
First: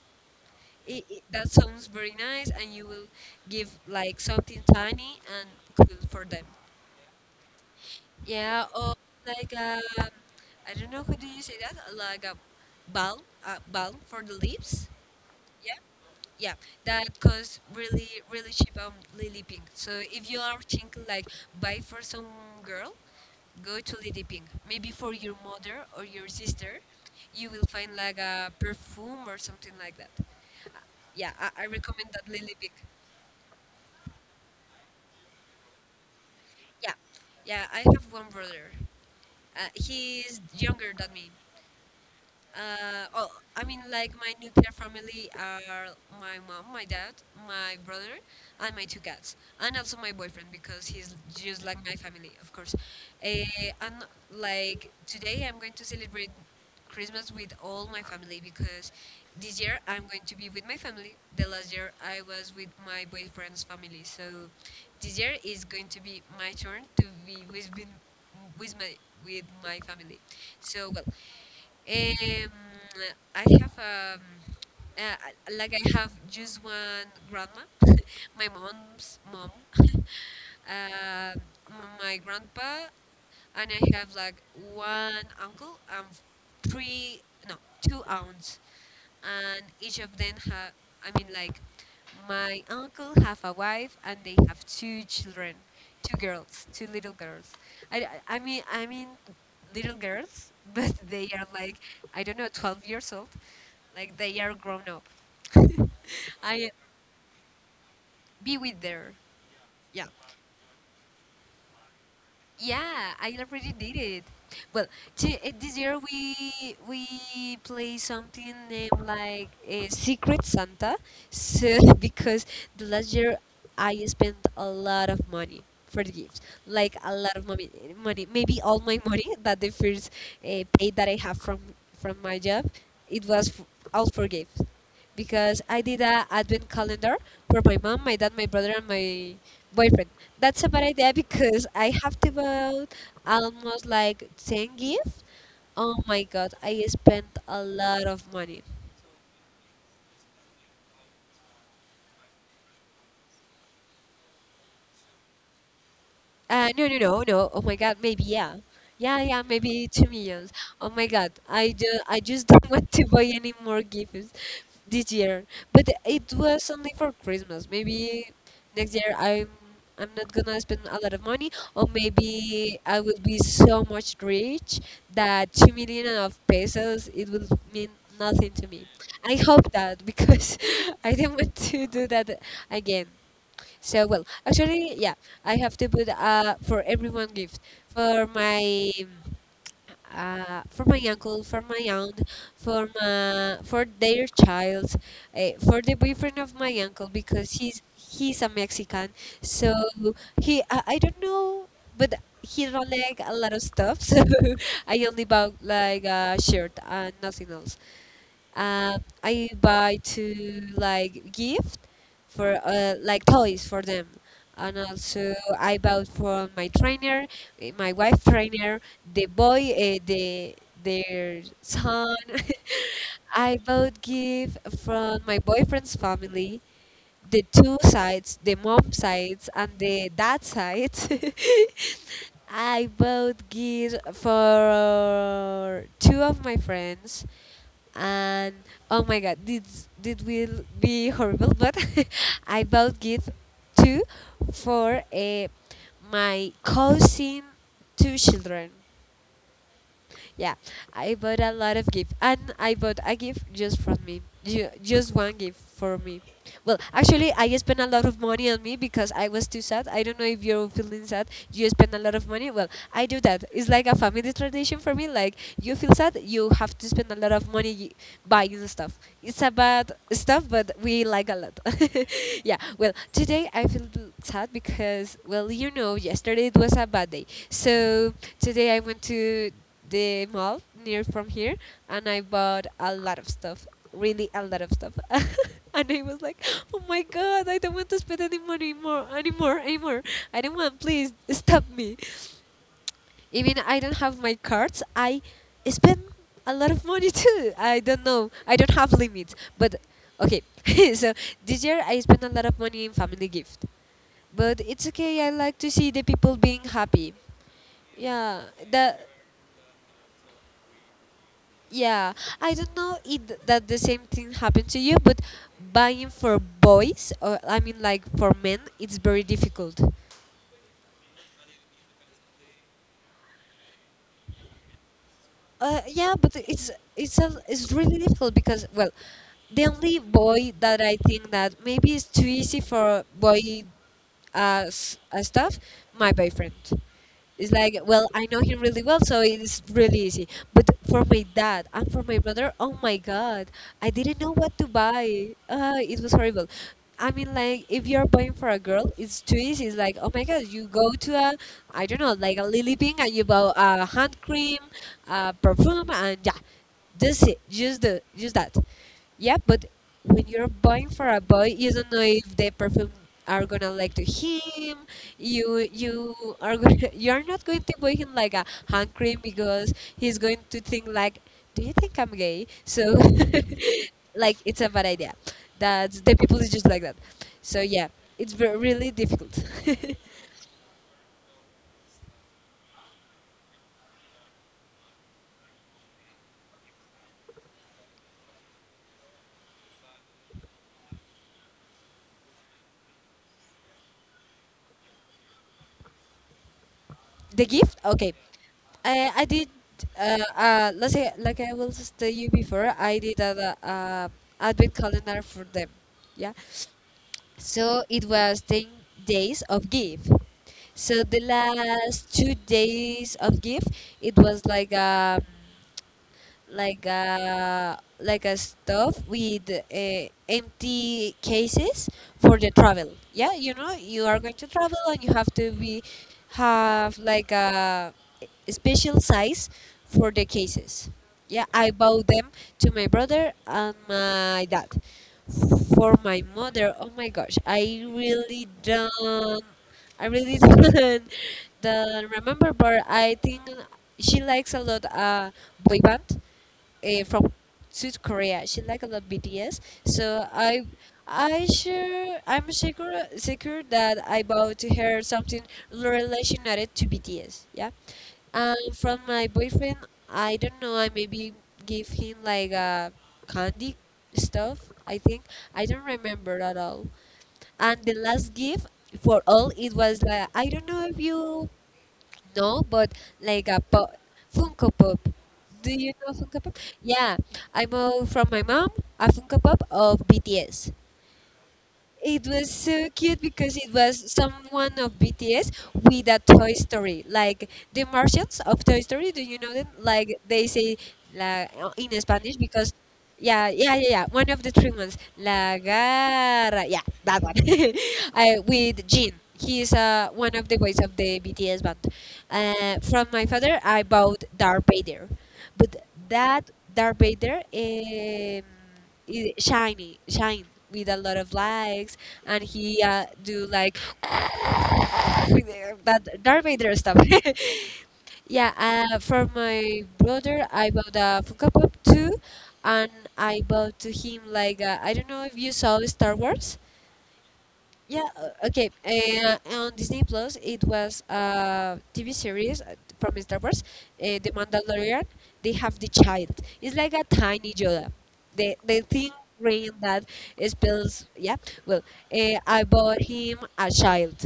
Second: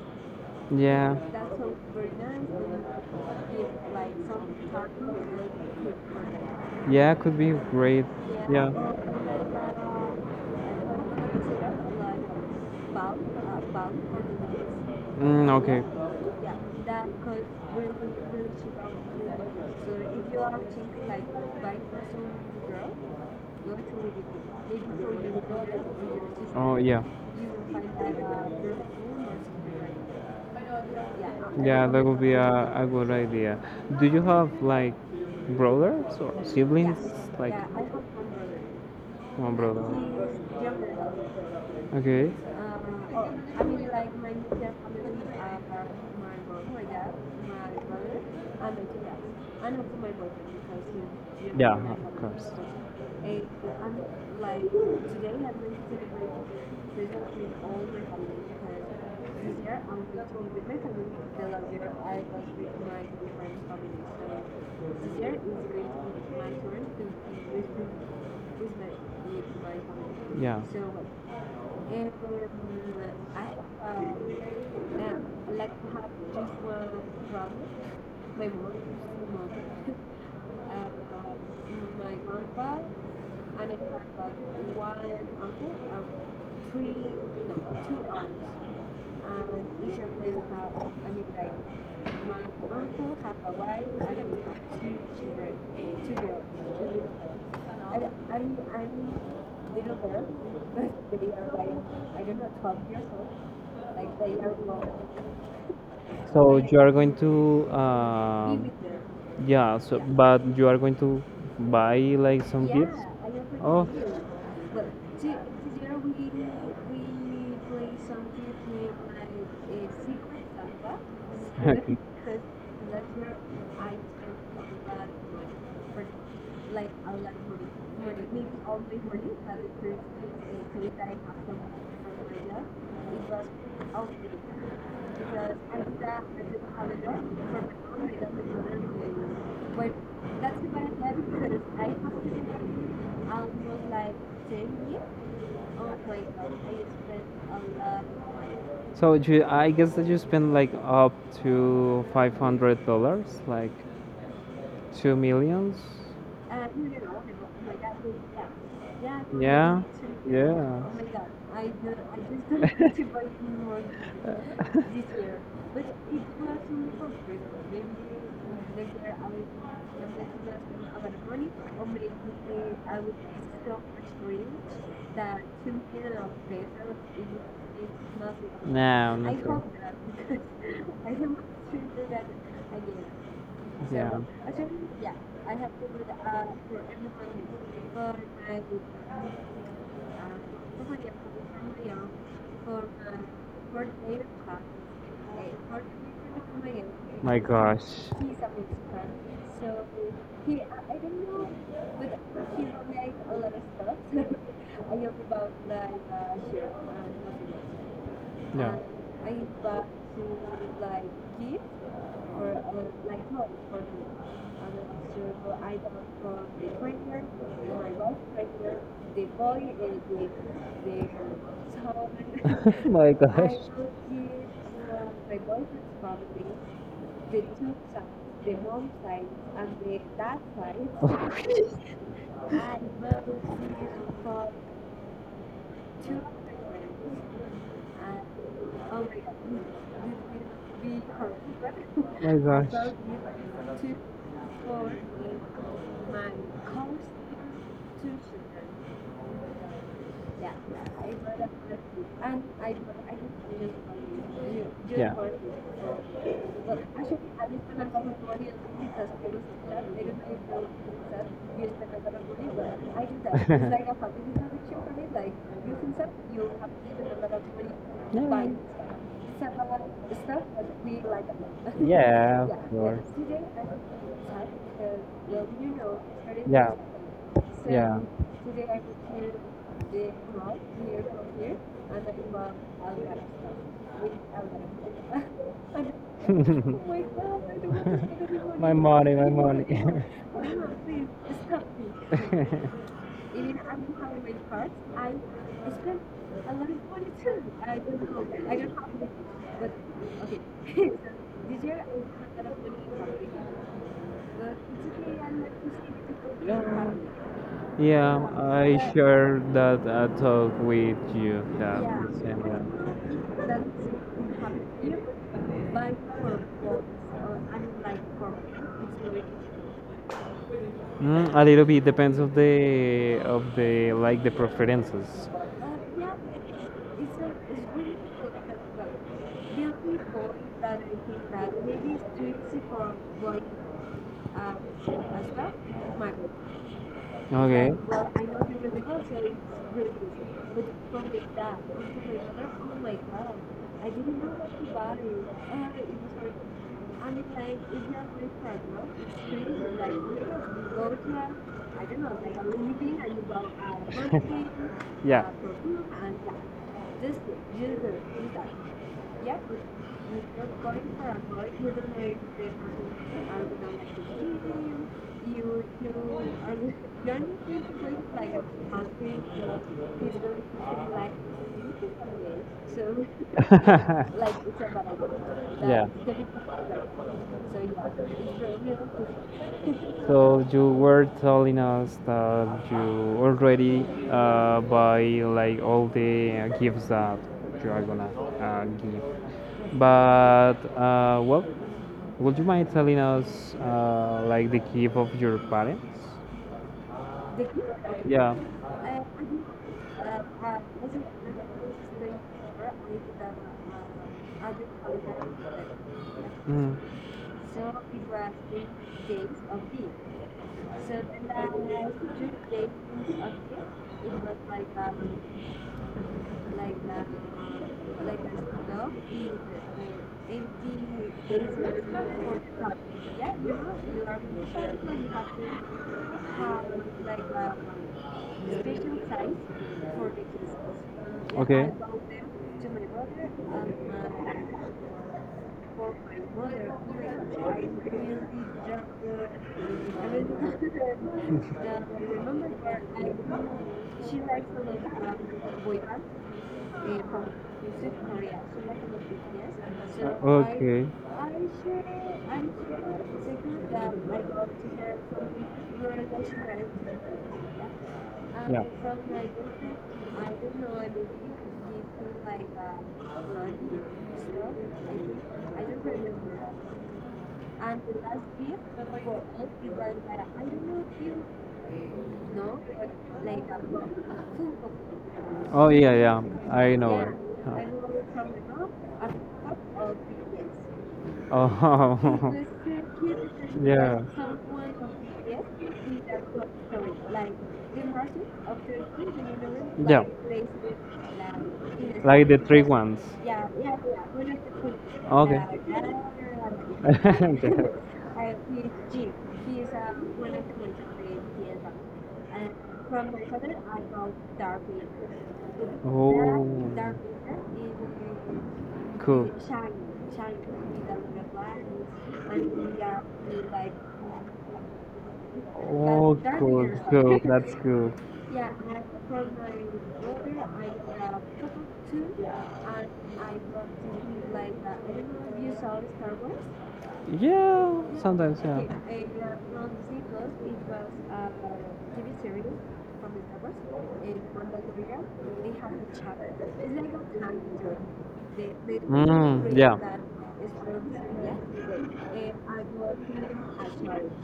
Speaker 2: Yeah.
Speaker 1: That
Speaker 2: That's so
Speaker 1: sounds
Speaker 2: very
Speaker 1: very
Speaker 2: nice.
Speaker 1: nice,
Speaker 2: We
Speaker 1: and you will
Speaker 2: give
Speaker 1: give
Speaker 2: like
Speaker 1: like
Speaker 2: some
Speaker 1: something
Speaker 2: party
Speaker 1: tiny and
Speaker 2: related food
Speaker 1: cool
Speaker 2: for
Speaker 1: for them.
Speaker 2: them. Yeah, could be great. Yeah,
Speaker 1: Yeah,
Speaker 2: yeah. Or we have,
Speaker 1: or like
Speaker 2: we
Speaker 1: I don't know
Speaker 2: can
Speaker 1: how do you say that,
Speaker 2: consider, like,
Speaker 1: like a
Speaker 2: bowl, bowl
Speaker 1: ball for
Speaker 2: for
Speaker 1: the
Speaker 2: the
Speaker 1: lips.
Speaker 2: kids. Yeah, okay,
Speaker 1: Yeah. Yeah,
Speaker 2: yeah, that
Speaker 1: that
Speaker 2: could
Speaker 1: costs
Speaker 2: really,
Speaker 1: really,
Speaker 2: really
Speaker 1: really
Speaker 2: cheap
Speaker 1: cheap
Speaker 2: out
Speaker 1: on Lily Pink.
Speaker 2: you.
Speaker 1: So
Speaker 2: So
Speaker 1: if
Speaker 2: if you
Speaker 1: you
Speaker 2: are
Speaker 1: are thinking
Speaker 2: thinking,
Speaker 1: like
Speaker 2: like,
Speaker 1: buy
Speaker 2: buying for
Speaker 1: for some
Speaker 2: some
Speaker 1: girl,
Speaker 2: girl, go
Speaker 1: go to
Speaker 2: to
Speaker 1: Lily
Speaker 2: Liverpool.
Speaker 1: Pink.
Speaker 2: Maybe
Speaker 1: Maybe for
Speaker 2: for
Speaker 1: your
Speaker 2: your brother
Speaker 1: mother or
Speaker 2: or
Speaker 1: your
Speaker 2: your sister, oh
Speaker 1: sister,
Speaker 2: yeah, you
Speaker 1: you will
Speaker 2: will find
Speaker 1: find
Speaker 2: like a
Speaker 1: like a
Speaker 2: perfume
Speaker 1: perfume
Speaker 2: or
Speaker 1: or something
Speaker 2: something
Speaker 1: like
Speaker 2: like
Speaker 1: that.
Speaker 2: that.
Speaker 1: Yeah, I
Speaker 2: Yeah, that
Speaker 1: recommend
Speaker 2: would
Speaker 1: that
Speaker 2: be
Speaker 1: Lily Pink.
Speaker 2: a good idea. Do you have like brothers or
Speaker 1: Yeah,
Speaker 2: siblings? Like,
Speaker 1: yeah. I have one brother.
Speaker 2: one brother.
Speaker 1: He is younger than me.
Speaker 2: Okay.
Speaker 1: Oh, I
Speaker 2: I
Speaker 1: mean,
Speaker 2: really
Speaker 1: like
Speaker 2: like
Speaker 1: my
Speaker 2: my
Speaker 1: nuclear
Speaker 2: nuclear family,
Speaker 1: family
Speaker 2: uh,
Speaker 1: are my
Speaker 2: my
Speaker 1: mom,
Speaker 2: mom, my
Speaker 1: my dad,
Speaker 2: dad,
Speaker 1: my
Speaker 2: my brother,
Speaker 1: brother,
Speaker 2: and my
Speaker 1: and my two
Speaker 2: two guys.
Speaker 1: cats, and
Speaker 2: And also
Speaker 1: also my
Speaker 2: my
Speaker 1: boyfriend
Speaker 2: boyfriend
Speaker 1: because
Speaker 2: because he.
Speaker 1: he's
Speaker 2: he-
Speaker 1: just
Speaker 2: yeah,
Speaker 1: like
Speaker 2: my
Speaker 1: my
Speaker 2: of family,
Speaker 1: family, of
Speaker 2: course. So,
Speaker 1: course. Uh,
Speaker 2: I'm
Speaker 1: and
Speaker 2: like
Speaker 1: like
Speaker 2: today I'm
Speaker 1: today, I'm going
Speaker 2: going to
Speaker 1: to celebrate
Speaker 2: celebrate
Speaker 1: Christmas
Speaker 2: Christmas
Speaker 1: with
Speaker 2: with all
Speaker 1: all my
Speaker 2: my family
Speaker 1: family because
Speaker 2: because this
Speaker 1: this year
Speaker 2: year I'm
Speaker 1: I'm going to be
Speaker 2: going
Speaker 1: with
Speaker 2: with my
Speaker 1: my
Speaker 2: family.
Speaker 1: family.
Speaker 2: The
Speaker 1: The
Speaker 2: last
Speaker 1: last
Speaker 2: year
Speaker 1: year
Speaker 2: I
Speaker 1: I
Speaker 2: was
Speaker 1: was with
Speaker 2: with my
Speaker 1: my
Speaker 2: friend's
Speaker 1: boyfriend's
Speaker 2: family.
Speaker 1: family,
Speaker 2: So
Speaker 1: so
Speaker 2: this
Speaker 1: this
Speaker 2: year
Speaker 1: year
Speaker 2: it's going
Speaker 1: is
Speaker 2: to
Speaker 1: going to be
Speaker 2: be my
Speaker 1: my
Speaker 2: turn
Speaker 1: turn
Speaker 2: to
Speaker 1: to
Speaker 2: be
Speaker 1: be
Speaker 2: with is
Speaker 1: with
Speaker 2: my
Speaker 1: my with
Speaker 2: with my
Speaker 1: my family.
Speaker 2: home. Yeah. So,
Speaker 1: So well,
Speaker 2: and
Speaker 1: um,
Speaker 2: I
Speaker 1: I have
Speaker 2: um, now, like,
Speaker 1: like
Speaker 2: I
Speaker 1: I
Speaker 2: have
Speaker 1: have
Speaker 2: just
Speaker 1: just one
Speaker 2: one
Speaker 1: grandma,
Speaker 2: problem. My
Speaker 1: my
Speaker 2: mom is
Speaker 1: mom's
Speaker 2: the
Speaker 1: mom,
Speaker 2: mother.
Speaker 1: uh,
Speaker 2: I've my
Speaker 1: my
Speaker 2: grandpa,
Speaker 1: grandpa, and
Speaker 2: and I have
Speaker 1: I have like
Speaker 2: like one
Speaker 1: one
Speaker 2: uncle
Speaker 1: uncle and
Speaker 2: and three,
Speaker 1: three
Speaker 2: no,
Speaker 1: no
Speaker 2: two
Speaker 1: two
Speaker 2: aunts.
Speaker 1: aunts,
Speaker 2: And
Speaker 1: and
Speaker 2: each
Speaker 1: each
Speaker 2: of
Speaker 1: of them
Speaker 2: them
Speaker 1: have
Speaker 2: have, I
Speaker 1: I
Speaker 2: mean,
Speaker 1: mean
Speaker 2: like,
Speaker 1: like
Speaker 2: my
Speaker 1: my uncle
Speaker 2: uncle have
Speaker 1: have
Speaker 2: a
Speaker 1: a
Speaker 2: wife
Speaker 1: wife
Speaker 2: and I
Speaker 1: and they
Speaker 2: have
Speaker 1: have
Speaker 2: two
Speaker 1: two
Speaker 2: children,
Speaker 1: children,
Speaker 2: two
Speaker 1: two
Speaker 2: girls,
Speaker 1: girls,
Speaker 2: two
Speaker 1: two
Speaker 2: little
Speaker 1: little
Speaker 2: girls.
Speaker 1: girls.
Speaker 2: I,
Speaker 1: i, I
Speaker 2: I'm
Speaker 1: mean
Speaker 2: little
Speaker 1: little
Speaker 2: girl,
Speaker 1: girls but
Speaker 2: but
Speaker 1: they
Speaker 2: they
Speaker 1: are
Speaker 2: are like,
Speaker 1: like I
Speaker 2: I
Speaker 1: don't
Speaker 2: don't
Speaker 1: know
Speaker 2: know, 12
Speaker 1: 12
Speaker 2: years
Speaker 1: years old,
Speaker 2: old. Like,
Speaker 1: like
Speaker 2: they
Speaker 1: they
Speaker 2: are
Speaker 1: are grown up.
Speaker 2: grown, so
Speaker 1: I
Speaker 2: you are going to,
Speaker 1: be with there.
Speaker 2: yeah. So but you are going to buy like some gifts.
Speaker 1: Yeah, I
Speaker 2: Yeah.
Speaker 1: already
Speaker 2: Oh,
Speaker 1: did
Speaker 2: you.
Speaker 1: it.
Speaker 2: Well, to,
Speaker 1: Well,
Speaker 2: this
Speaker 1: this year
Speaker 2: we did, we
Speaker 1: we
Speaker 2: played
Speaker 1: we
Speaker 2: named
Speaker 1: play
Speaker 2: like,
Speaker 1: something named like a Secret
Speaker 2: Secret
Speaker 1: Santa,
Speaker 2: Santa.
Speaker 1: so
Speaker 2: okay. Because
Speaker 1: because the last
Speaker 2: last
Speaker 1: year
Speaker 2: year I
Speaker 1: I spent a
Speaker 2: spent a
Speaker 1: lot of
Speaker 2: lot
Speaker 1: money for
Speaker 2: for,
Speaker 1: the gifts,
Speaker 2: like,
Speaker 1: like
Speaker 2: I
Speaker 1: a
Speaker 2: would
Speaker 1: lot
Speaker 2: like
Speaker 1: of money,
Speaker 2: hoodie,
Speaker 1: money,
Speaker 2: hoodie, maybe
Speaker 1: maybe all my
Speaker 2: only
Speaker 1: money
Speaker 2: hoodie, but
Speaker 1: that the
Speaker 2: the first
Speaker 1: first pay
Speaker 2: hoodie
Speaker 1: that
Speaker 2: that
Speaker 1: I
Speaker 2: I
Speaker 1: have
Speaker 2: have from
Speaker 1: from
Speaker 2: from
Speaker 1: from my
Speaker 2: my
Speaker 1: job,
Speaker 2: job, it
Speaker 1: it
Speaker 2: was
Speaker 1: was f- all
Speaker 2: only
Speaker 1: for
Speaker 2: because
Speaker 1: gifts
Speaker 2: I did a
Speaker 1: because
Speaker 2: I
Speaker 1: I did
Speaker 2: did not
Speaker 1: a
Speaker 2: have a
Speaker 1: advent calendar
Speaker 2: holiday for
Speaker 1: for
Speaker 2: my
Speaker 1: my
Speaker 2: mom.
Speaker 1: mom,
Speaker 2: I
Speaker 1: my
Speaker 2: got
Speaker 1: dad,
Speaker 2: the
Speaker 1: my brother,
Speaker 2: children
Speaker 1: and
Speaker 2: hoodie,
Speaker 1: my
Speaker 2: but
Speaker 1: boyfriend.
Speaker 2: that's
Speaker 1: That's a
Speaker 2: a
Speaker 1: bad
Speaker 2: bad
Speaker 1: idea
Speaker 2: idea
Speaker 1: because
Speaker 2: because I
Speaker 1: I
Speaker 2: have
Speaker 1: have
Speaker 2: to
Speaker 1: to
Speaker 2: do
Speaker 1: buy
Speaker 2: that almost
Speaker 1: almost
Speaker 2: like
Speaker 1: like
Speaker 2: ten
Speaker 1: ten
Speaker 2: years.
Speaker 1: gifts.
Speaker 2: Oh
Speaker 1: Oh
Speaker 2: my
Speaker 1: my god,
Speaker 2: god, I
Speaker 1: I
Speaker 2: spent
Speaker 1: spent
Speaker 2: a
Speaker 1: a
Speaker 2: lot of
Speaker 1: lot of
Speaker 2: money.
Speaker 1: money.
Speaker 2: So you, I guess that you spend like up to $500, like, two millions? No,
Speaker 1: No,
Speaker 2: no,
Speaker 1: no,
Speaker 2: no, no.
Speaker 1: no, no. Oh
Speaker 2: Oh my
Speaker 1: my God,
Speaker 2: God, wait,
Speaker 1: maybe
Speaker 2: yeah,
Speaker 1: yeah, yeah,
Speaker 2: yeah,
Speaker 1: yeah, maybe two
Speaker 2: Two
Speaker 1: millions.
Speaker 2: million. Yeah.
Speaker 1: Oh
Speaker 2: Oh
Speaker 1: my
Speaker 2: my God,
Speaker 1: God,
Speaker 2: I do, I
Speaker 1: I just
Speaker 2: just
Speaker 1: don't
Speaker 2: don't
Speaker 1: want
Speaker 2: need
Speaker 1: to
Speaker 2: to buy
Speaker 1: buy any
Speaker 2: any
Speaker 1: more
Speaker 2: more
Speaker 1: gifts
Speaker 2: tickets this
Speaker 1: this
Speaker 2: year.
Speaker 1: year.
Speaker 2: But
Speaker 1: But
Speaker 2: it
Speaker 1: it
Speaker 2: was
Speaker 1: was
Speaker 2: in
Speaker 1: only for
Speaker 2: progress.
Speaker 1: Christmas.
Speaker 2: Maybe
Speaker 1: Maybe next
Speaker 2: next
Speaker 1: year
Speaker 2: year I will
Speaker 1: I'm not
Speaker 2: invest
Speaker 1: gonna
Speaker 2: just
Speaker 1: spend
Speaker 2: a
Speaker 1: a
Speaker 2: lot
Speaker 1: lot of
Speaker 2: of money,
Speaker 1: money,
Speaker 2: or
Speaker 1: or
Speaker 2: maybe
Speaker 1: maybe
Speaker 2: I
Speaker 1: I
Speaker 2: will
Speaker 1: will be
Speaker 2: be so
Speaker 1: so
Speaker 2: much
Speaker 1: much
Speaker 2: rich
Speaker 1: rich
Speaker 2: that
Speaker 1: that two
Speaker 2: 2 million
Speaker 1: million
Speaker 2: of
Speaker 1: of
Speaker 2: pesos
Speaker 1: pesos it will mean
Speaker 2: is
Speaker 1: nothing
Speaker 2: nothing.
Speaker 1: to
Speaker 2: No,
Speaker 1: me.
Speaker 2: I not
Speaker 1: I
Speaker 2: really hope
Speaker 1: hope
Speaker 2: not
Speaker 1: that
Speaker 2: because
Speaker 1: because
Speaker 2: I
Speaker 1: I
Speaker 2: am
Speaker 1: don't
Speaker 2: not
Speaker 1: want to do
Speaker 2: sure that
Speaker 1: that
Speaker 2: again.
Speaker 1: again.
Speaker 2: So
Speaker 1: So
Speaker 2: yeah. So
Speaker 1: well,
Speaker 2: actually,
Speaker 1: actually,
Speaker 2: yeah,
Speaker 1: yeah,
Speaker 2: I
Speaker 1: I
Speaker 2: have
Speaker 1: have
Speaker 2: to
Speaker 1: to
Speaker 2: do
Speaker 1: put
Speaker 2: the, for
Speaker 1: for everyone gift
Speaker 2: everything for
Speaker 1: for
Speaker 2: my
Speaker 1: my
Speaker 2: uh,
Speaker 1: for
Speaker 2: for my
Speaker 1: my
Speaker 2: career,
Speaker 1: uncle, for my aunt,
Speaker 2: for
Speaker 1: for my for
Speaker 2: for their
Speaker 1: their
Speaker 2: class,
Speaker 1: child,
Speaker 2: and for
Speaker 1: for
Speaker 2: the
Speaker 1: the
Speaker 2: people
Speaker 1: boyfriend of
Speaker 2: of my
Speaker 1: my uncle
Speaker 2: age. My and
Speaker 1: because
Speaker 2: gosh.
Speaker 1: he's
Speaker 2: He's
Speaker 1: he's a
Speaker 2: a Mexican.
Speaker 1: Mexican. So
Speaker 2: So he, I
Speaker 1: I don't
Speaker 2: don't know,
Speaker 1: know, but
Speaker 2: but he
Speaker 1: he don't
Speaker 2: like
Speaker 1: like
Speaker 2: a
Speaker 1: a
Speaker 2: lot
Speaker 1: lot of
Speaker 2: of stuff.
Speaker 1: stuff. So
Speaker 2: I
Speaker 1: I
Speaker 2: hope
Speaker 1: only
Speaker 2: about
Speaker 1: bought
Speaker 2: like,
Speaker 1: like a shirt
Speaker 2: shawarma
Speaker 1: and
Speaker 2: and nothing
Speaker 1: nothing else.
Speaker 2: else. Yeah. Are
Speaker 1: I
Speaker 2: back
Speaker 1: buy
Speaker 2: to,
Speaker 1: to
Speaker 2: like,
Speaker 1: like
Speaker 2: give
Speaker 1: gift
Speaker 2: or
Speaker 1: for
Speaker 2: like,
Speaker 1: like
Speaker 2: help
Speaker 1: toys
Speaker 2: for
Speaker 1: for
Speaker 2: the
Speaker 1: them, and
Speaker 2: other
Speaker 1: also
Speaker 2: historical
Speaker 1: I
Speaker 2: items
Speaker 1: bought
Speaker 2: from
Speaker 1: for
Speaker 2: the
Speaker 1: my
Speaker 2: trainer,
Speaker 1: trainer,
Speaker 2: from
Speaker 1: eh,
Speaker 2: my
Speaker 1: my
Speaker 2: last
Speaker 1: wife
Speaker 2: trainer,
Speaker 1: trainer,
Speaker 2: the boy and the
Speaker 1: the
Speaker 2: the
Speaker 1: their son.
Speaker 2: son. My, I gosh.
Speaker 1: I
Speaker 2: Will
Speaker 1: bought
Speaker 2: give
Speaker 1: gift
Speaker 2: to
Speaker 1: from
Speaker 2: my
Speaker 1: my boyfriend's
Speaker 2: boyfriend's family
Speaker 1: family,
Speaker 2: the
Speaker 1: the
Speaker 2: two
Speaker 1: two
Speaker 2: sides,
Speaker 1: sides,
Speaker 2: the
Speaker 1: the
Speaker 2: mom
Speaker 1: mom
Speaker 2: side
Speaker 1: sides and
Speaker 2: and the
Speaker 1: the
Speaker 2: dad
Speaker 1: dad side.
Speaker 2: side. I
Speaker 1: I bought
Speaker 2: will
Speaker 1: gear
Speaker 2: give for
Speaker 1: for two
Speaker 2: two
Speaker 1: of my
Speaker 2: hundred
Speaker 1: friends,
Speaker 2: and,
Speaker 1: and oh
Speaker 2: um,
Speaker 1: my
Speaker 2: this
Speaker 1: god, this will
Speaker 2: this will be
Speaker 1: be horrible, but
Speaker 2: perfect. My
Speaker 1: I
Speaker 2: gosh. About
Speaker 1: bought gift
Speaker 2: this tip
Speaker 1: two
Speaker 2: for
Speaker 1: for
Speaker 2: in my
Speaker 1: my cousin
Speaker 2: constitution.
Speaker 1: two children.
Speaker 2: Yeah,
Speaker 1: Yeah,
Speaker 2: I
Speaker 1: I bought
Speaker 2: got a
Speaker 1: a lot of
Speaker 2: blessing,
Speaker 1: gifts,
Speaker 2: and
Speaker 1: and
Speaker 2: I
Speaker 1: I
Speaker 2: got
Speaker 1: bought
Speaker 2: I
Speaker 1: a gift
Speaker 2: just
Speaker 1: just from me,
Speaker 2: for you. Just,
Speaker 1: Just
Speaker 2: yeah, for
Speaker 1: one gift
Speaker 2: you.
Speaker 1: for me. Well, actually, I spent a lot of money on me because I was too sad. I don't know if you're feeling sad. You spend a lot of money. Well, I do that. It's like a family tradition for me. Like you feel sad, you have to spend a lot of money buying stuff. It's a bad stuff, but we
Speaker 2: Yeah.
Speaker 1: like a lot.
Speaker 2: Yeah, yeah, of
Speaker 1: Yeah.
Speaker 2: of
Speaker 1: Well,
Speaker 2: course.
Speaker 1: today I feel
Speaker 2: Course.
Speaker 1: sad because well, you know, yesterday
Speaker 2: Yeah.
Speaker 1: it was
Speaker 2: Yeah.
Speaker 1: a bad day.
Speaker 2: So yeah.
Speaker 1: So
Speaker 2: Today
Speaker 1: today I
Speaker 2: I was
Speaker 1: went
Speaker 2: here,
Speaker 1: to
Speaker 2: they
Speaker 1: the
Speaker 2: come out
Speaker 1: mall
Speaker 2: here
Speaker 1: near
Speaker 2: from
Speaker 1: from here
Speaker 2: here, and
Speaker 1: and
Speaker 2: I
Speaker 1: I
Speaker 2: involved
Speaker 1: bought a lot
Speaker 2: Algarve
Speaker 1: of
Speaker 2: stuff
Speaker 1: stuff, really
Speaker 2: with
Speaker 1: a lot of stuff. And
Speaker 2: Algarve.
Speaker 1: I was like, "Oh
Speaker 2: Oh my
Speaker 1: my
Speaker 2: God,
Speaker 1: god,
Speaker 2: I
Speaker 1: I
Speaker 2: don't
Speaker 1: don't
Speaker 2: want
Speaker 1: want
Speaker 2: to
Speaker 1: to spend
Speaker 2: spend any
Speaker 1: any
Speaker 2: money. My
Speaker 1: money more
Speaker 2: money, my I money. Money.
Speaker 1: anymore. I don't
Speaker 2: Mama,
Speaker 1: want,
Speaker 2: please,
Speaker 1: please
Speaker 2: stop
Speaker 1: stop me."
Speaker 2: me.
Speaker 1: Even
Speaker 2: Even
Speaker 1: I
Speaker 2: I'm
Speaker 1: don't have
Speaker 2: having my
Speaker 1: my
Speaker 2: cards,
Speaker 1: cards,
Speaker 2: I
Speaker 1: I
Speaker 2: spend
Speaker 1: spend
Speaker 2: a
Speaker 1: a
Speaker 2: lot
Speaker 1: lot of
Speaker 2: of
Speaker 1: money
Speaker 2: money too.
Speaker 1: too.
Speaker 2: I
Speaker 1: I don't
Speaker 2: don't know.
Speaker 1: know.
Speaker 2: I
Speaker 1: I
Speaker 2: don't
Speaker 1: don't
Speaker 2: have
Speaker 1: have
Speaker 2: money.
Speaker 1: limits.
Speaker 2: But,
Speaker 1: But
Speaker 2: okay.
Speaker 1: okay.
Speaker 2: so,
Speaker 1: So
Speaker 2: this
Speaker 1: this year
Speaker 2: year
Speaker 1: I spent
Speaker 2: I
Speaker 1: a lot
Speaker 2: spent a lot of
Speaker 1: of
Speaker 2: money
Speaker 1: money in family
Speaker 2: in
Speaker 1: gift.
Speaker 2: Costa. But
Speaker 1: But it's
Speaker 2: it's okay,
Speaker 1: okay. I
Speaker 2: I
Speaker 1: like
Speaker 2: like
Speaker 1: to
Speaker 2: to
Speaker 1: see
Speaker 2: see
Speaker 1: the people
Speaker 2: it to go to,
Speaker 1: being happy.
Speaker 2: yeah, Costa.
Speaker 1: Yeah,
Speaker 2: Yeah, I
Speaker 1: that
Speaker 2: share that talk with you. Yeah, yeah,
Speaker 1: yeah,
Speaker 2: the same.
Speaker 1: I don't know if
Speaker 2: Yeah, that could
Speaker 1: that the same thing happened to you, but
Speaker 2: happen
Speaker 1: buying for
Speaker 2: for boys,
Speaker 1: boys, or I mean
Speaker 2: and like
Speaker 1: like
Speaker 2: for
Speaker 1: for men,
Speaker 2: men,
Speaker 1: it's
Speaker 2: it's
Speaker 1: very
Speaker 2: very
Speaker 1: difficult.
Speaker 2: difficult. A little bit depends of the like the preferences. Uh, yeah,
Speaker 1: Yeah, but
Speaker 2: it's
Speaker 1: it's
Speaker 2: really
Speaker 1: really
Speaker 2: difficult
Speaker 1: difficult
Speaker 2: because
Speaker 1: because well,
Speaker 2: well,
Speaker 1: the only boy that
Speaker 2: that
Speaker 1: I
Speaker 2: I
Speaker 1: think
Speaker 2: think
Speaker 1: that
Speaker 2: that
Speaker 1: maybe
Speaker 2: maybe
Speaker 1: is
Speaker 2: it's
Speaker 1: too easy
Speaker 2: too for
Speaker 1: for
Speaker 2: boys,
Speaker 1: boy as
Speaker 2: um, as well.
Speaker 1: stuff, my
Speaker 2: My.
Speaker 1: boyfriend.
Speaker 2: Okay.
Speaker 1: It's like,
Speaker 2: And
Speaker 1: well,
Speaker 2: well, I
Speaker 1: I know
Speaker 2: know
Speaker 1: him
Speaker 2: he's really
Speaker 1: really well,
Speaker 2: good, so it's
Speaker 1: so it's
Speaker 2: really
Speaker 1: really easy.
Speaker 2: easy. But
Speaker 1: But for
Speaker 2: from the
Speaker 1: my
Speaker 2: dad
Speaker 1: dad
Speaker 2: to
Speaker 1: and for
Speaker 2: the
Speaker 1: my
Speaker 2: other,
Speaker 1: brother, oh
Speaker 2: oh my
Speaker 1: my
Speaker 2: god,
Speaker 1: god, I
Speaker 2: I didn't
Speaker 1: didn't know
Speaker 2: know what
Speaker 1: what
Speaker 2: to
Speaker 1: to
Speaker 2: buy.
Speaker 1: buy.
Speaker 2: It
Speaker 1: It was
Speaker 2: was like,
Speaker 1: horrible. I
Speaker 2: and
Speaker 1: mean,
Speaker 2: it's like,
Speaker 1: like, if
Speaker 2: it's not
Speaker 1: you're buying
Speaker 2: really
Speaker 1: for a
Speaker 2: practical.
Speaker 1: girl,
Speaker 2: It's
Speaker 1: it's too easy.
Speaker 2: crazy.
Speaker 1: It's like,
Speaker 2: Like,
Speaker 1: oh my god,
Speaker 2: you
Speaker 1: you
Speaker 2: go
Speaker 1: go to
Speaker 2: to a,
Speaker 1: a,
Speaker 2: I
Speaker 1: I don't
Speaker 2: don't
Speaker 1: know,
Speaker 2: know, like
Speaker 1: like a
Speaker 2: a
Speaker 1: Lily
Speaker 2: living
Speaker 1: Pink and
Speaker 2: and
Speaker 1: you
Speaker 2: you buy
Speaker 1: buy
Speaker 2: a
Speaker 1: a hand
Speaker 2: perfume.
Speaker 1: cream,
Speaker 2: Yeah,
Speaker 1: a
Speaker 2: a perfume,
Speaker 1: perfume,
Speaker 2: and
Speaker 1: and yeah,
Speaker 2: yeah,
Speaker 1: that's it.
Speaker 2: this,
Speaker 1: Just
Speaker 2: that.
Speaker 1: that. Yeah,
Speaker 2: Yep.
Speaker 1: but when
Speaker 2: You're
Speaker 1: you're buying
Speaker 2: going
Speaker 1: for
Speaker 2: for a
Speaker 1: a boy,
Speaker 2: break
Speaker 1: you
Speaker 2: with the
Speaker 1: don't know
Speaker 2: next,
Speaker 1: if the perfume
Speaker 2: and
Speaker 1: are gonna like to him.
Speaker 2: you
Speaker 1: You you
Speaker 2: you're
Speaker 1: are not going
Speaker 2: going
Speaker 1: to
Speaker 2: to
Speaker 1: buy
Speaker 2: drink
Speaker 1: him
Speaker 2: like
Speaker 1: like
Speaker 2: a
Speaker 1: a hand cream
Speaker 2: coffee, so
Speaker 1: because he's
Speaker 2: you
Speaker 1: going to think
Speaker 2: don't like
Speaker 1: like, do you
Speaker 2: sleepy
Speaker 1: think I'm
Speaker 2: from.
Speaker 1: gay? So
Speaker 2: So, like, it's a
Speaker 1: like it's a
Speaker 2: bad
Speaker 1: bad idea.
Speaker 2: idea. Yeah, that, yeah,
Speaker 1: That
Speaker 2: the
Speaker 1: the
Speaker 2: people like,
Speaker 1: people is just
Speaker 2: so yeah,
Speaker 1: like that. So yeah,
Speaker 2: it's a
Speaker 1: really difficult.
Speaker 2: real. So you were telling us that you already buy like all the gifts that you are gonna give, but well, would you mind telling us, like the gift of your parents? The
Speaker 1: The
Speaker 2: key.
Speaker 1: gift? Okay.
Speaker 2: Yeah. آه، عندي آه، لازم
Speaker 1: I did,
Speaker 2: أنا
Speaker 1: let's
Speaker 2: أكون
Speaker 1: say, like I will tell
Speaker 2: شخصية
Speaker 1: you
Speaker 2: مشهورة
Speaker 1: before, I
Speaker 2: وهي
Speaker 1: did
Speaker 2: كده
Speaker 1: an
Speaker 2: أقدر
Speaker 1: advent calendar for
Speaker 2: أقولها
Speaker 1: them.
Speaker 2: لك.
Speaker 1: Yeah.
Speaker 2: Mm. So
Speaker 1: So it
Speaker 2: it was
Speaker 1: was 10
Speaker 2: 8 days
Speaker 1: days
Speaker 2: of
Speaker 1: of
Speaker 2: this.
Speaker 1: gift.
Speaker 2: So
Speaker 1: So the
Speaker 2: when I
Speaker 1: last
Speaker 2: two
Speaker 1: two
Speaker 2: days of
Speaker 1: days
Speaker 2: this,
Speaker 1: of gift,
Speaker 2: it
Speaker 1: it
Speaker 2: was
Speaker 1: was
Speaker 2: like, like
Speaker 1: like
Speaker 2: that, like
Speaker 1: a
Speaker 2: this, no?
Speaker 1: stuff with
Speaker 2: In
Speaker 1: empty
Speaker 2: the basement
Speaker 1: cases for
Speaker 2: for
Speaker 1: the
Speaker 2: club.
Speaker 1: travel. Yeah,
Speaker 2: Yeah, you
Speaker 1: you know,
Speaker 2: know,
Speaker 1: you
Speaker 2: you
Speaker 1: are
Speaker 2: are
Speaker 1: going to travel
Speaker 2: professional,
Speaker 1: and
Speaker 2: you
Speaker 1: you have
Speaker 2: have to
Speaker 1: to be
Speaker 2: have
Speaker 1: have
Speaker 2: like
Speaker 1: like
Speaker 2: a
Speaker 1: a
Speaker 2: special
Speaker 1: special
Speaker 2: size
Speaker 1: size
Speaker 2: for
Speaker 1: for
Speaker 2: the
Speaker 1: the
Speaker 2: kids.
Speaker 1: cases.
Speaker 2: Yeah, I,
Speaker 1: Yeah,
Speaker 2: okay,
Speaker 1: I bought
Speaker 2: bought them
Speaker 1: them
Speaker 2: to
Speaker 1: to
Speaker 2: my
Speaker 1: my
Speaker 2: brother
Speaker 1: brother and
Speaker 2: and
Speaker 1: my
Speaker 2: my
Speaker 1: dad.
Speaker 2: for
Speaker 1: For
Speaker 2: my
Speaker 1: my
Speaker 2: mother,
Speaker 1: mother, oh my gosh,
Speaker 2: because I really just got everything.
Speaker 1: I really
Speaker 2: And I
Speaker 1: don't
Speaker 2: remember
Speaker 1: remember,
Speaker 2: that
Speaker 1: but I think
Speaker 2: I, she
Speaker 1: she
Speaker 2: likes
Speaker 1: likes
Speaker 2: a
Speaker 1: a lot
Speaker 2: lot of boy
Speaker 1: boy
Speaker 2: bands
Speaker 1: band
Speaker 2: from
Speaker 1: from
Speaker 2: South
Speaker 1: South
Speaker 2: Korea.
Speaker 1: Korea.
Speaker 2: She likes a
Speaker 1: She
Speaker 2: lot
Speaker 1: like a
Speaker 2: of
Speaker 1: lot
Speaker 2: BTS.
Speaker 1: BTS.
Speaker 2: So I,
Speaker 1: So
Speaker 2: okay, I
Speaker 1: I
Speaker 2: should,
Speaker 1: sure
Speaker 2: I'm
Speaker 1: I'm secure
Speaker 2: sure,
Speaker 1: secure
Speaker 2: secret that I
Speaker 1: that I
Speaker 2: got
Speaker 1: bought
Speaker 2: to
Speaker 1: to
Speaker 2: her
Speaker 1: her
Speaker 2: from
Speaker 1: something
Speaker 2: the, that she married.
Speaker 1: related to BTS. Yeah.
Speaker 2: Yeah.
Speaker 1: And
Speaker 2: From
Speaker 1: from my
Speaker 2: like,
Speaker 1: boyfriend,
Speaker 2: I
Speaker 1: I
Speaker 2: don't
Speaker 1: don't
Speaker 2: know,
Speaker 1: know.
Speaker 2: I
Speaker 1: I
Speaker 2: mean,
Speaker 1: maybe give
Speaker 2: people
Speaker 1: him like
Speaker 2: like,
Speaker 1: a
Speaker 2: blood
Speaker 1: candy
Speaker 2: stuff.
Speaker 1: stuff.
Speaker 2: I
Speaker 1: I
Speaker 2: do
Speaker 1: think
Speaker 2: I
Speaker 1: I
Speaker 2: don't
Speaker 1: don't remember
Speaker 2: remember.
Speaker 1: at all.
Speaker 2: And
Speaker 1: And the
Speaker 2: the last
Speaker 1: last
Speaker 2: gift
Speaker 1: gift
Speaker 2: for
Speaker 1: for
Speaker 2: us
Speaker 1: all
Speaker 2: it
Speaker 1: it
Speaker 2: was,
Speaker 1: was like
Speaker 2: I
Speaker 1: I don't
Speaker 2: don't know
Speaker 1: know if
Speaker 2: if you
Speaker 1: you
Speaker 2: know,
Speaker 1: no,
Speaker 2: but
Speaker 1: but like
Speaker 2: like a
Speaker 1: a pop,
Speaker 2: a Funko
Speaker 1: Funko Pop.
Speaker 2: Pop. Oh
Speaker 1: Do
Speaker 2: yeah,
Speaker 1: you know
Speaker 2: yeah,
Speaker 1: Funko Pop?
Speaker 2: I know Yeah, it.
Speaker 1: Yeah,
Speaker 2: Huh. I
Speaker 1: I
Speaker 2: remember
Speaker 1: bought from
Speaker 2: from the
Speaker 1: my mom
Speaker 2: mom a
Speaker 1: a Funko
Speaker 2: cup
Speaker 1: Pop
Speaker 2: of
Speaker 1: of
Speaker 2: BTS.
Speaker 1: BTS.
Speaker 2: If, oh,
Speaker 1: It was
Speaker 2: because the
Speaker 1: so
Speaker 2: kid
Speaker 1: cute
Speaker 2: is
Speaker 1: because
Speaker 2: like,
Speaker 1: it
Speaker 2: yeah,
Speaker 1: was
Speaker 2: someone
Speaker 1: someone
Speaker 2: of
Speaker 1: of BTS
Speaker 2: the, see
Speaker 1: with a
Speaker 2: that's what's
Speaker 1: Toy Story,
Speaker 2: showing. Like
Speaker 1: like
Speaker 2: the
Speaker 1: the
Speaker 2: margin
Speaker 1: Martians
Speaker 2: of
Speaker 1: of Toy
Speaker 2: the
Speaker 1: Story.
Speaker 2: screen,
Speaker 1: Do you know them?
Speaker 2: do, yeah,
Speaker 1: Like
Speaker 2: like placed
Speaker 1: they say
Speaker 2: like
Speaker 1: la,
Speaker 2: in
Speaker 1: in
Speaker 2: the, like the
Speaker 1: Spanish
Speaker 2: center, three center
Speaker 1: because,
Speaker 2: ones. Yeah,
Speaker 1: yeah,
Speaker 2: yeah,
Speaker 1: yeah, yeah, yeah.
Speaker 2: yeah.
Speaker 1: One
Speaker 2: One of
Speaker 1: of the three ones,
Speaker 2: the
Speaker 1: la garra, yeah,
Speaker 2: police. Okay.
Speaker 1: that one.
Speaker 2: Like, yeah, I,
Speaker 1: Uh,
Speaker 2: he's
Speaker 1: with Jin,
Speaker 2: Jim. He
Speaker 1: he
Speaker 2: is,
Speaker 1: is
Speaker 2: one
Speaker 1: one
Speaker 2: of
Speaker 1: of
Speaker 2: the
Speaker 1: the
Speaker 2: police
Speaker 1: boys
Speaker 2: of
Speaker 1: of
Speaker 2: the
Speaker 1: the BTS
Speaker 2: DL.
Speaker 1: band.
Speaker 2: And
Speaker 1: From
Speaker 2: from my
Speaker 1: my
Speaker 2: father,
Speaker 1: father,
Speaker 2: I
Speaker 1: I bought
Speaker 2: got Darth
Speaker 1: Darth
Speaker 2: Vader.
Speaker 1: Vader. But
Speaker 2: Because that,
Speaker 1: that
Speaker 2: oh, Darth
Speaker 1: Darth Vader
Speaker 2: Vader is, cool,
Speaker 1: is
Speaker 2: shine, shine
Speaker 1: shine
Speaker 2: to
Speaker 1: with a lot
Speaker 2: the
Speaker 1: of
Speaker 2: black,
Speaker 1: likes, and
Speaker 2: and we
Speaker 1: he
Speaker 2: got
Speaker 1: do
Speaker 2: like
Speaker 1: like with
Speaker 2: that, oh,
Speaker 1: that
Speaker 2: that
Speaker 1: Darth
Speaker 2: cool,
Speaker 1: Vader
Speaker 2: is
Speaker 1: stuff.
Speaker 2: cool. That's cool. Yeah,
Speaker 1: Yeah,
Speaker 2: and from my
Speaker 1: for
Speaker 2: brother,
Speaker 1: my brother,
Speaker 2: I
Speaker 1: I bought
Speaker 2: got
Speaker 1: a
Speaker 2: a
Speaker 1: Funko
Speaker 2: couple
Speaker 1: Pop
Speaker 2: too,
Speaker 1: too,
Speaker 2: and
Speaker 1: and
Speaker 2: I
Speaker 1: I
Speaker 2: got
Speaker 1: bought to
Speaker 2: to
Speaker 1: him
Speaker 2: eat like,
Speaker 1: like I
Speaker 2: I
Speaker 1: don't
Speaker 2: don't
Speaker 1: know if
Speaker 2: know if
Speaker 1: you
Speaker 2: you
Speaker 1: saw
Speaker 2: saw
Speaker 1: Star
Speaker 2: Star Wars.
Speaker 1: Wars.
Speaker 2: Yeah, yeah,
Speaker 1: Yeah,
Speaker 2: sometimes, yeah.
Speaker 1: okay.
Speaker 2: Okay, I got not
Speaker 1: On Disney
Speaker 2: sequels.
Speaker 1: Plus,
Speaker 2: It
Speaker 1: it
Speaker 2: was
Speaker 1: was a
Speaker 2: a
Speaker 1: TV
Speaker 2: TV series
Speaker 1: series
Speaker 2: from
Speaker 1: from
Speaker 2: the
Speaker 1: Star
Speaker 2: Star Wars.
Speaker 1: Wars,
Speaker 2: And
Speaker 1: The
Speaker 2: Mandalorian,
Speaker 1: Mandalorian. They
Speaker 2: they have
Speaker 1: have the
Speaker 2: a chapter.
Speaker 1: child. It's
Speaker 2: It's
Speaker 1: like
Speaker 2: like
Speaker 1: a
Speaker 2: a
Speaker 1: tiny
Speaker 2: character.
Speaker 1: Yoda.
Speaker 2: They
Speaker 1: The
Speaker 2: they
Speaker 1: the thing
Speaker 2: Create,
Speaker 1: rain
Speaker 2: yeah, that
Speaker 1: that
Speaker 2: story. Yeah, and I
Speaker 1: spells yeah.
Speaker 2: got
Speaker 1: Well,
Speaker 2: him them
Speaker 1: I bought him
Speaker 2: a
Speaker 1: a
Speaker 2: chapter.
Speaker 1: child.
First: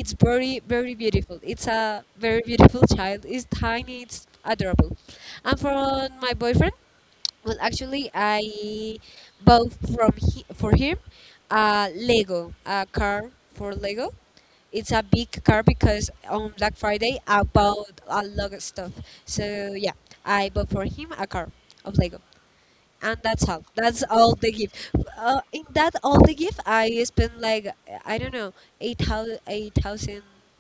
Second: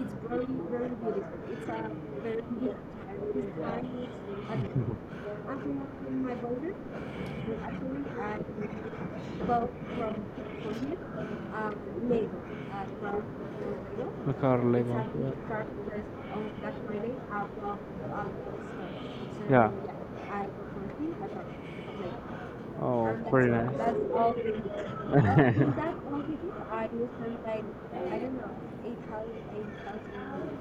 Speaker 2: It's very,
Speaker 1: very
Speaker 2: very
Speaker 1: very
Speaker 2: beautiful.
Speaker 1: beautiful.
Speaker 2: It's
Speaker 1: It's a
Speaker 2: a
Speaker 1: very
Speaker 2: very good.
Speaker 1: beautiful child. It's
Speaker 2: It's
Speaker 1: tiny.
Speaker 2: funny.
Speaker 1: It's adorable.
Speaker 2: I'm
Speaker 1: And from
Speaker 2: from
Speaker 1: my
Speaker 2: my
Speaker 1: boyfriend,
Speaker 2: border.
Speaker 1: well,
Speaker 2: Actually,
Speaker 1: actually,
Speaker 2: I'm
Speaker 1: I
Speaker 2: both
Speaker 1: bought from
Speaker 2: from
Speaker 1: he, for him
Speaker 2: California,
Speaker 1: a
Speaker 2: um, Lego.
Speaker 1: Lego, a
Speaker 2: From
Speaker 1: car for Lego.
Speaker 2: Lego. A car. It's
Speaker 1: It's
Speaker 2: Lego.
Speaker 1: a
Speaker 2: A Yeah.
Speaker 1: big car
Speaker 2: car
Speaker 1: because
Speaker 2: because on
Speaker 1: on
Speaker 2: that
Speaker 1: Black
Speaker 2: Friday
Speaker 1: Friday
Speaker 2: I
Speaker 1: I
Speaker 2: bought
Speaker 1: bought
Speaker 2: a
Speaker 1: a
Speaker 2: lot of
Speaker 1: lot of stuff.
Speaker 2: stuff. So, Yeah. yeah,
Speaker 1: So yeah,
Speaker 2: I got
Speaker 1: I bought for him
Speaker 2: something.
Speaker 1: a
Speaker 2: I got
Speaker 1: car of
Speaker 2: Lego.
Speaker 1: Lego,
Speaker 2: Oh, and
Speaker 1: and
Speaker 2: that's
Speaker 1: that's
Speaker 2: pretty
Speaker 1: all.
Speaker 2: nice. That's
Speaker 1: That's
Speaker 2: all
Speaker 1: all
Speaker 2: we
Speaker 1: the
Speaker 2: do.
Speaker 1: gift.
Speaker 2: Well, is
Speaker 1: In
Speaker 2: that
Speaker 1: that
Speaker 2: all we
Speaker 1: all the
Speaker 2: do?
Speaker 1: gift,
Speaker 2: I do
Speaker 1: I
Speaker 2: you spend
Speaker 1: spent
Speaker 2: like
Speaker 1: like I
Speaker 2: I
Speaker 1: don't
Speaker 2: don't know,
Speaker 1: know
Speaker 2: eight thousand,
Speaker 1: eight
Speaker 2: eight
Speaker 1: thousand
Speaker 2: thousand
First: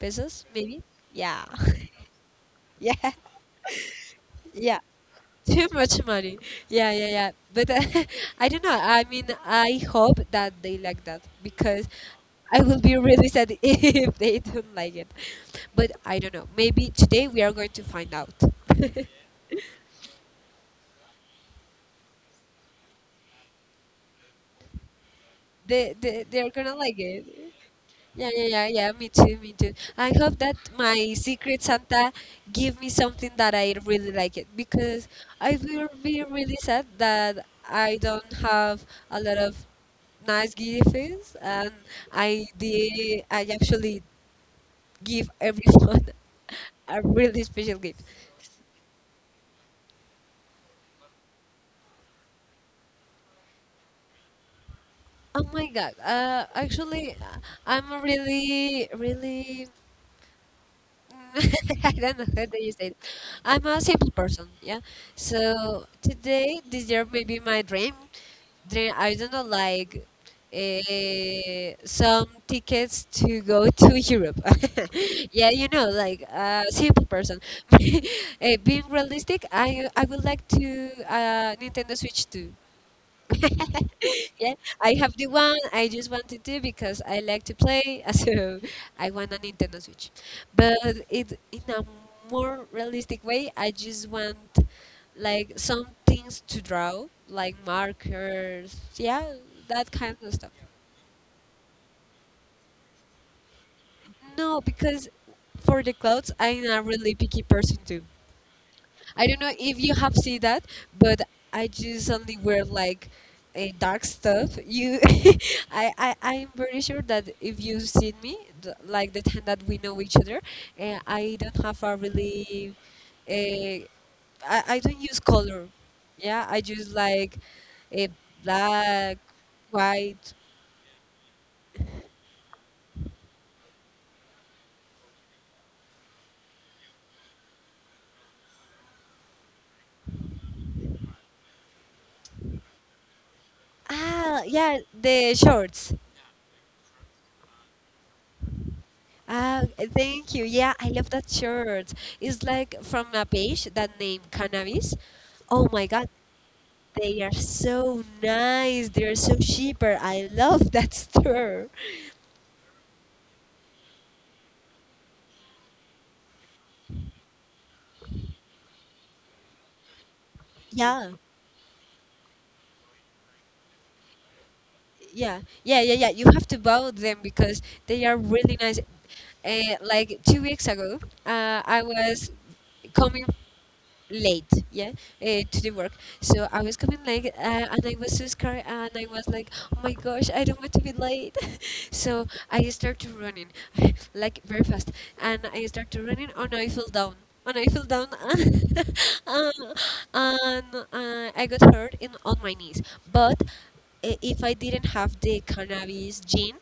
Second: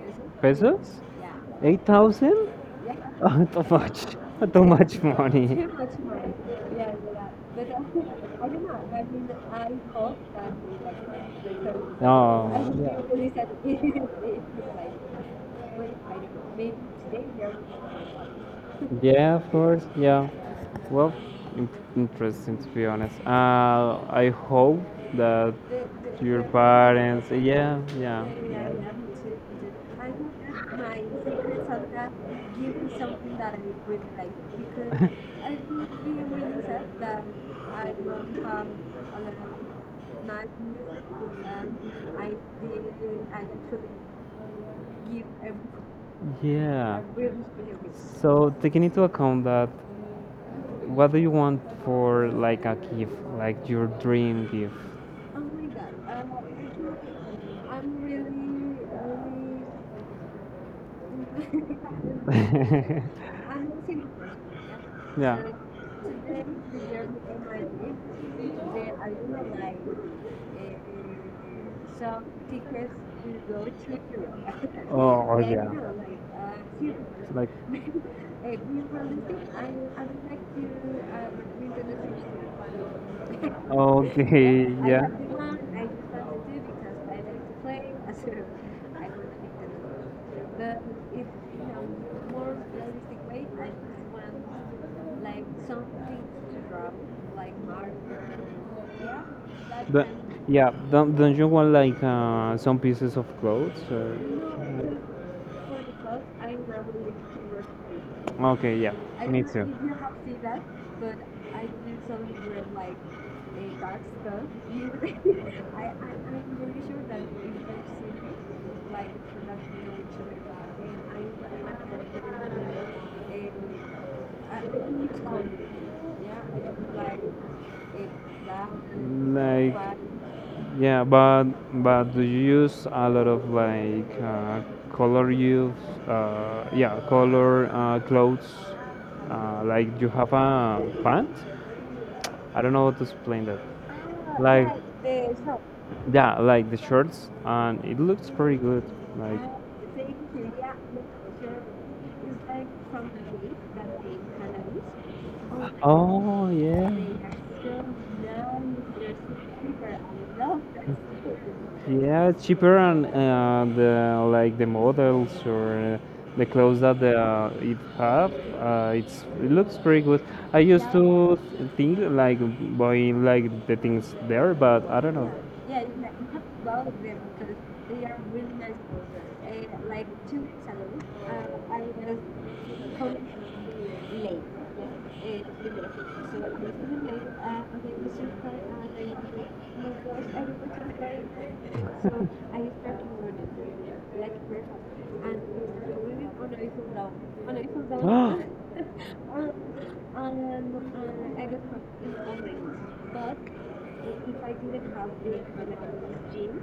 Speaker 1: pesos
Speaker 2: pesos.
Speaker 1: maybe.
Speaker 2: Pesos? Yeah,
Speaker 1: Yeah,
Speaker 2: 8,000? Yeah,
Speaker 1: yeah,
Speaker 2: oh, too much. Too
Speaker 1: yeah.
Speaker 2: much money.
Speaker 1: Too
Speaker 2: Too much
Speaker 1: much
Speaker 2: money.
Speaker 1: money.
Speaker 2: Yeah,
Speaker 1: Yeah,
Speaker 2: yeah.
Speaker 1: yeah, yeah. But
Speaker 2: But
Speaker 1: I
Speaker 2: I
Speaker 1: don't
Speaker 2: don't
Speaker 1: know.
Speaker 2: know. I
Speaker 1: I mean,
Speaker 2: mean, I
Speaker 1: I
Speaker 2: hope
Speaker 1: hope
Speaker 2: that
Speaker 1: that
Speaker 2: we
Speaker 1: they like
Speaker 2: like
Speaker 1: that
Speaker 2: that because
Speaker 1: because
Speaker 2: I Oh,
Speaker 1: I
Speaker 2: would
Speaker 1: will
Speaker 2: be
Speaker 1: be
Speaker 2: yeah.
Speaker 1: really
Speaker 2: really sad
Speaker 1: sad
Speaker 2: if
Speaker 1: if they don't
Speaker 2: like
Speaker 1: like it. But
Speaker 2: well, I
Speaker 1: I don't
Speaker 2: don't know.
Speaker 1: know.
Speaker 2: Maybe
Speaker 1: Maybe
Speaker 2: today
Speaker 1: today we
Speaker 2: we
Speaker 1: are
Speaker 2: are
Speaker 1: going to find out.
Speaker 2: yeah, of course. Yeah. Well, in- interesting to be honest. I hope that your
Speaker 1: They're gonna like it.
Speaker 2: parents. Yeah,
Speaker 1: Yeah, yeah, yeah, yeah. Me too, me too. I hope that my Secret Santa give me something that I really like it because I will be really sad that I don't have a lot of nice gifts and I
Speaker 2: yeah.
Speaker 1: actually
Speaker 2: Give
Speaker 1: give
Speaker 2: everything.
Speaker 1: everyone
Speaker 2: I Yeah.
Speaker 1: a
Speaker 2: I
Speaker 1: really
Speaker 2: really
Speaker 1: special
Speaker 2: believe it.
Speaker 1: gift.
Speaker 2: So taking into account that, what do you want for like a gift, like your dream gift? Oh
Speaker 1: Oh my
Speaker 2: my
Speaker 1: god!
Speaker 2: god,
Speaker 1: Actually, I'm
Speaker 2: I'm
Speaker 1: really,
Speaker 2: really,
Speaker 1: really. I don't
Speaker 2: really.
Speaker 1: know how do you say it. I'm
Speaker 2: I'm
Speaker 1: a
Speaker 2: a single
Speaker 1: simple
Speaker 2: person.
Speaker 1: person, yeah.
Speaker 2: Yeah? Yeah.
Speaker 1: So
Speaker 2: Like, today,
Speaker 1: today,
Speaker 2: the
Speaker 1: this year,
Speaker 2: year
Speaker 1: maybe
Speaker 2: before my
Speaker 1: my dream,
Speaker 2: gift, today
Speaker 1: dream
Speaker 2: I
Speaker 1: I don't know,
Speaker 2: really like
Speaker 1: like
Speaker 2: some
Speaker 1: some
Speaker 2: tickets
Speaker 1: tickets
Speaker 2: will
Speaker 1: to
Speaker 2: go
Speaker 1: go
Speaker 2: to
Speaker 1: to Europe.
Speaker 2: Europe. Oh, I
Speaker 1: Yeah,
Speaker 2: yeah.
Speaker 1: you
Speaker 2: do like
Speaker 1: know, like a simple
Speaker 2: zero. It's
Speaker 1: person.
Speaker 2: like,
Speaker 1: Eh,
Speaker 2: We
Speaker 1: being
Speaker 2: realistic,
Speaker 1: realistic,
Speaker 2: I
Speaker 1: I would
Speaker 2: would
Speaker 1: like
Speaker 2: like
Speaker 1: to
Speaker 2: to uh, bring the
Speaker 1: Nintendo
Speaker 2: message
Speaker 1: Switch 2.
Speaker 2: to Ecuador.
Speaker 1: Yeah,
Speaker 2: Okay, I
Speaker 1: I
Speaker 2: yeah.
Speaker 1: have
Speaker 2: have
Speaker 1: the
Speaker 2: the
Speaker 1: one.
Speaker 2: one I
Speaker 1: I
Speaker 2: just
Speaker 1: just
Speaker 2: have to
Speaker 1: wanted
Speaker 2: do
Speaker 1: to
Speaker 2: because
Speaker 1: because
Speaker 2: I
Speaker 1: I
Speaker 2: like
Speaker 1: like
Speaker 2: to
Speaker 1: to
Speaker 2: play,
Speaker 1: play,
Speaker 2: so
Speaker 1: so
Speaker 2: I
Speaker 1: I
Speaker 2: want
Speaker 1: want
Speaker 2: to
Speaker 1: a
Speaker 2: make the
Speaker 1: Nintendo Switch.
Speaker 2: message. But
Speaker 1: But
Speaker 2: if,
Speaker 1: it
Speaker 2: you
Speaker 1: in a
Speaker 2: know, more
Speaker 1: more
Speaker 2: realistic
Speaker 1: realistic
Speaker 2: way,
Speaker 1: way,
Speaker 2: I
Speaker 1: I
Speaker 2: just
Speaker 1: just
Speaker 2: want
Speaker 1: want
Speaker 2: like
Speaker 1: like
Speaker 2: some
Speaker 1: some things to
Speaker 2: things drop
Speaker 1: draw, like
Speaker 2: like hard
Speaker 1: markers,
Speaker 2: yeah
Speaker 1: yeah, that
Speaker 2: that
Speaker 1: kind
Speaker 2: kind of
Speaker 1: of stuff.
Speaker 2: yeah, don't you want like some pieces of clothes? Or, no
Speaker 1: No,
Speaker 2: because
Speaker 1: because for
Speaker 2: for the
Speaker 1: the
Speaker 2: clothes
Speaker 1: clothes, I'm
Speaker 2: I'm
Speaker 1: a
Speaker 2: not really
Speaker 1: really picky
Speaker 2: curious
Speaker 1: person too.
Speaker 2: person. Okay, yeah, I
Speaker 1: I don't
Speaker 2: me don't me
Speaker 1: know
Speaker 2: know too.
Speaker 1: if
Speaker 2: If
Speaker 1: you
Speaker 2: you
Speaker 1: have
Speaker 2: have seen
Speaker 1: seen
Speaker 2: that,
Speaker 1: that,
Speaker 2: but
Speaker 1: but
Speaker 2: I
Speaker 1: I just only
Speaker 2: usually wear
Speaker 1: wear
Speaker 2: like
Speaker 1: like a
Speaker 2: a dark
Speaker 1: dark
Speaker 2: stuff.
Speaker 1: stuff. You,
Speaker 2: Usually, I
Speaker 1: I'm
Speaker 2: I'm really
Speaker 1: pretty sure
Speaker 2: sure that
Speaker 1: that
Speaker 2: if
Speaker 1: if
Speaker 2: you've
Speaker 1: you've seen
Speaker 2: seen
Speaker 1: me,
Speaker 2: it, like
Speaker 1: like the time
Speaker 2: that
Speaker 1: that
Speaker 2: we
Speaker 1: we
Speaker 2: know
Speaker 1: know
Speaker 2: each
Speaker 1: each
Speaker 2: other,
Speaker 1: other,
Speaker 2: and I
Speaker 1: I don't have a
Speaker 2: I'm not
Speaker 1: really,
Speaker 2: very
Speaker 1: uh,
Speaker 2: good
Speaker 1: I don't use color. Yeah, I
Speaker 2: yeah,
Speaker 1: just
Speaker 2: like
Speaker 1: like a black,
Speaker 2: Like,
Speaker 1: white.
Speaker 2: yeah, but do you use a lot of like color use? Yeah, color clothes. Like, you have a pant? I don't know how to explain that. Ah,
Speaker 1: Ah,
Speaker 2: Like
Speaker 1: yeah, the
Speaker 2: like the shop.
Speaker 1: shorts.
Speaker 2: Yeah, like the shirts, and it looks pretty good. Like ah,
Speaker 1: Ah,
Speaker 2: thank
Speaker 1: thank you.
Speaker 2: you.
Speaker 1: Yeah,
Speaker 2: Yeah,
Speaker 1: I
Speaker 2: the
Speaker 1: love that
Speaker 2: culture
Speaker 1: shirt.
Speaker 2: is
Speaker 1: It's
Speaker 2: like
Speaker 1: like from
Speaker 2: from the
Speaker 1: a
Speaker 2: way
Speaker 1: page
Speaker 2: that
Speaker 1: that
Speaker 2: they
Speaker 1: name
Speaker 2: cannabis.
Speaker 1: Cannabis.
Speaker 2: Oh
Speaker 1: Oh
Speaker 2: my God,
Speaker 1: my God,
Speaker 2: oh yeah, they
Speaker 1: they
Speaker 2: are
Speaker 1: are
Speaker 2: so
Speaker 1: so
Speaker 2: nice.
Speaker 1: nice. They are
Speaker 2: They're
Speaker 1: so
Speaker 2: so cheaper.
Speaker 1: cheaper. I
Speaker 2: I love
Speaker 1: love that store.
Speaker 2: that. Yeah, it's cheaper and the like the models or the clothes that they, it have, it looks pretty good. I used Yeah.
Speaker 1: Yeah,
Speaker 2: to think like buying like the things there, but I don't know.
Speaker 1: yeah, yeah,
Speaker 2: Yeah,
Speaker 1: yeah, yeah.
Speaker 2: yeah,
Speaker 1: You have to
Speaker 2: have
Speaker 1: buy
Speaker 2: to go there
Speaker 1: them because
Speaker 2: they
Speaker 1: they are
Speaker 2: are really
Speaker 1: really
Speaker 2: nice
Speaker 1: nice.
Speaker 2: clothes. Like
Speaker 1: Like
Speaker 2: two
Speaker 1: two
Speaker 2: weeks
Speaker 1: weeks ago,
Speaker 2: I
Speaker 1: I was
Speaker 2: was
Speaker 1: coming.
Speaker 2: late.
Speaker 1: Late yeah
Speaker 2: Eh,
Speaker 1: to the work
Speaker 2: diba?
Speaker 1: so I was
Speaker 2: So,
Speaker 1: coming late
Speaker 2: ah,
Speaker 1: and
Speaker 2: okay,
Speaker 1: I was so
Speaker 2: Mr. Fry,
Speaker 1: scared
Speaker 2: ah,
Speaker 1: and
Speaker 2: like, my
Speaker 1: I was
Speaker 2: gosh,
Speaker 1: like oh my gosh
Speaker 2: I
Speaker 1: I
Speaker 2: was
Speaker 1: don't want
Speaker 2: so
Speaker 1: to be late.
Speaker 2: excited.
Speaker 1: So
Speaker 2: So, I
Speaker 1: I
Speaker 2: started
Speaker 1: started running
Speaker 2: running,
Speaker 1: like
Speaker 2: like,
Speaker 1: very
Speaker 2: perfect.
Speaker 1: fast
Speaker 2: And
Speaker 1: and
Speaker 2: we
Speaker 1: I
Speaker 2: started
Speaker 1: started running
Speaker 2: running on
Speaker 1: and I
Speaker 2: Eiffel
Speaker 1: fell
Speaker 2: Down.
Speaker 1: down
Speaker 2: On
Speaker 1: and I
Speaker 2: Eiffel
Speaker 1: fell
Speaker 2: Down,
Speaker 1: down. uh,
Speaker 2: um,
Speaker 1: and
Speaker 2: I
Speaker 1: I got
Speaker 2: got hurt
Speaker 1: hurt in
Speaker 2: in my
Speaker 1: on my
Speaker 2: legs.
Speaker 1: knees
Speaker 2: But,
Speaker 1: but if
Speaker 2: if I
Speaker 1: I didn't
Speaker 2: didn't have
Speaker 1: have
Speaker 2: the
Speaker 1: the cannabis
Speaker 2: Panacolo's gym,
Speaker 1: gene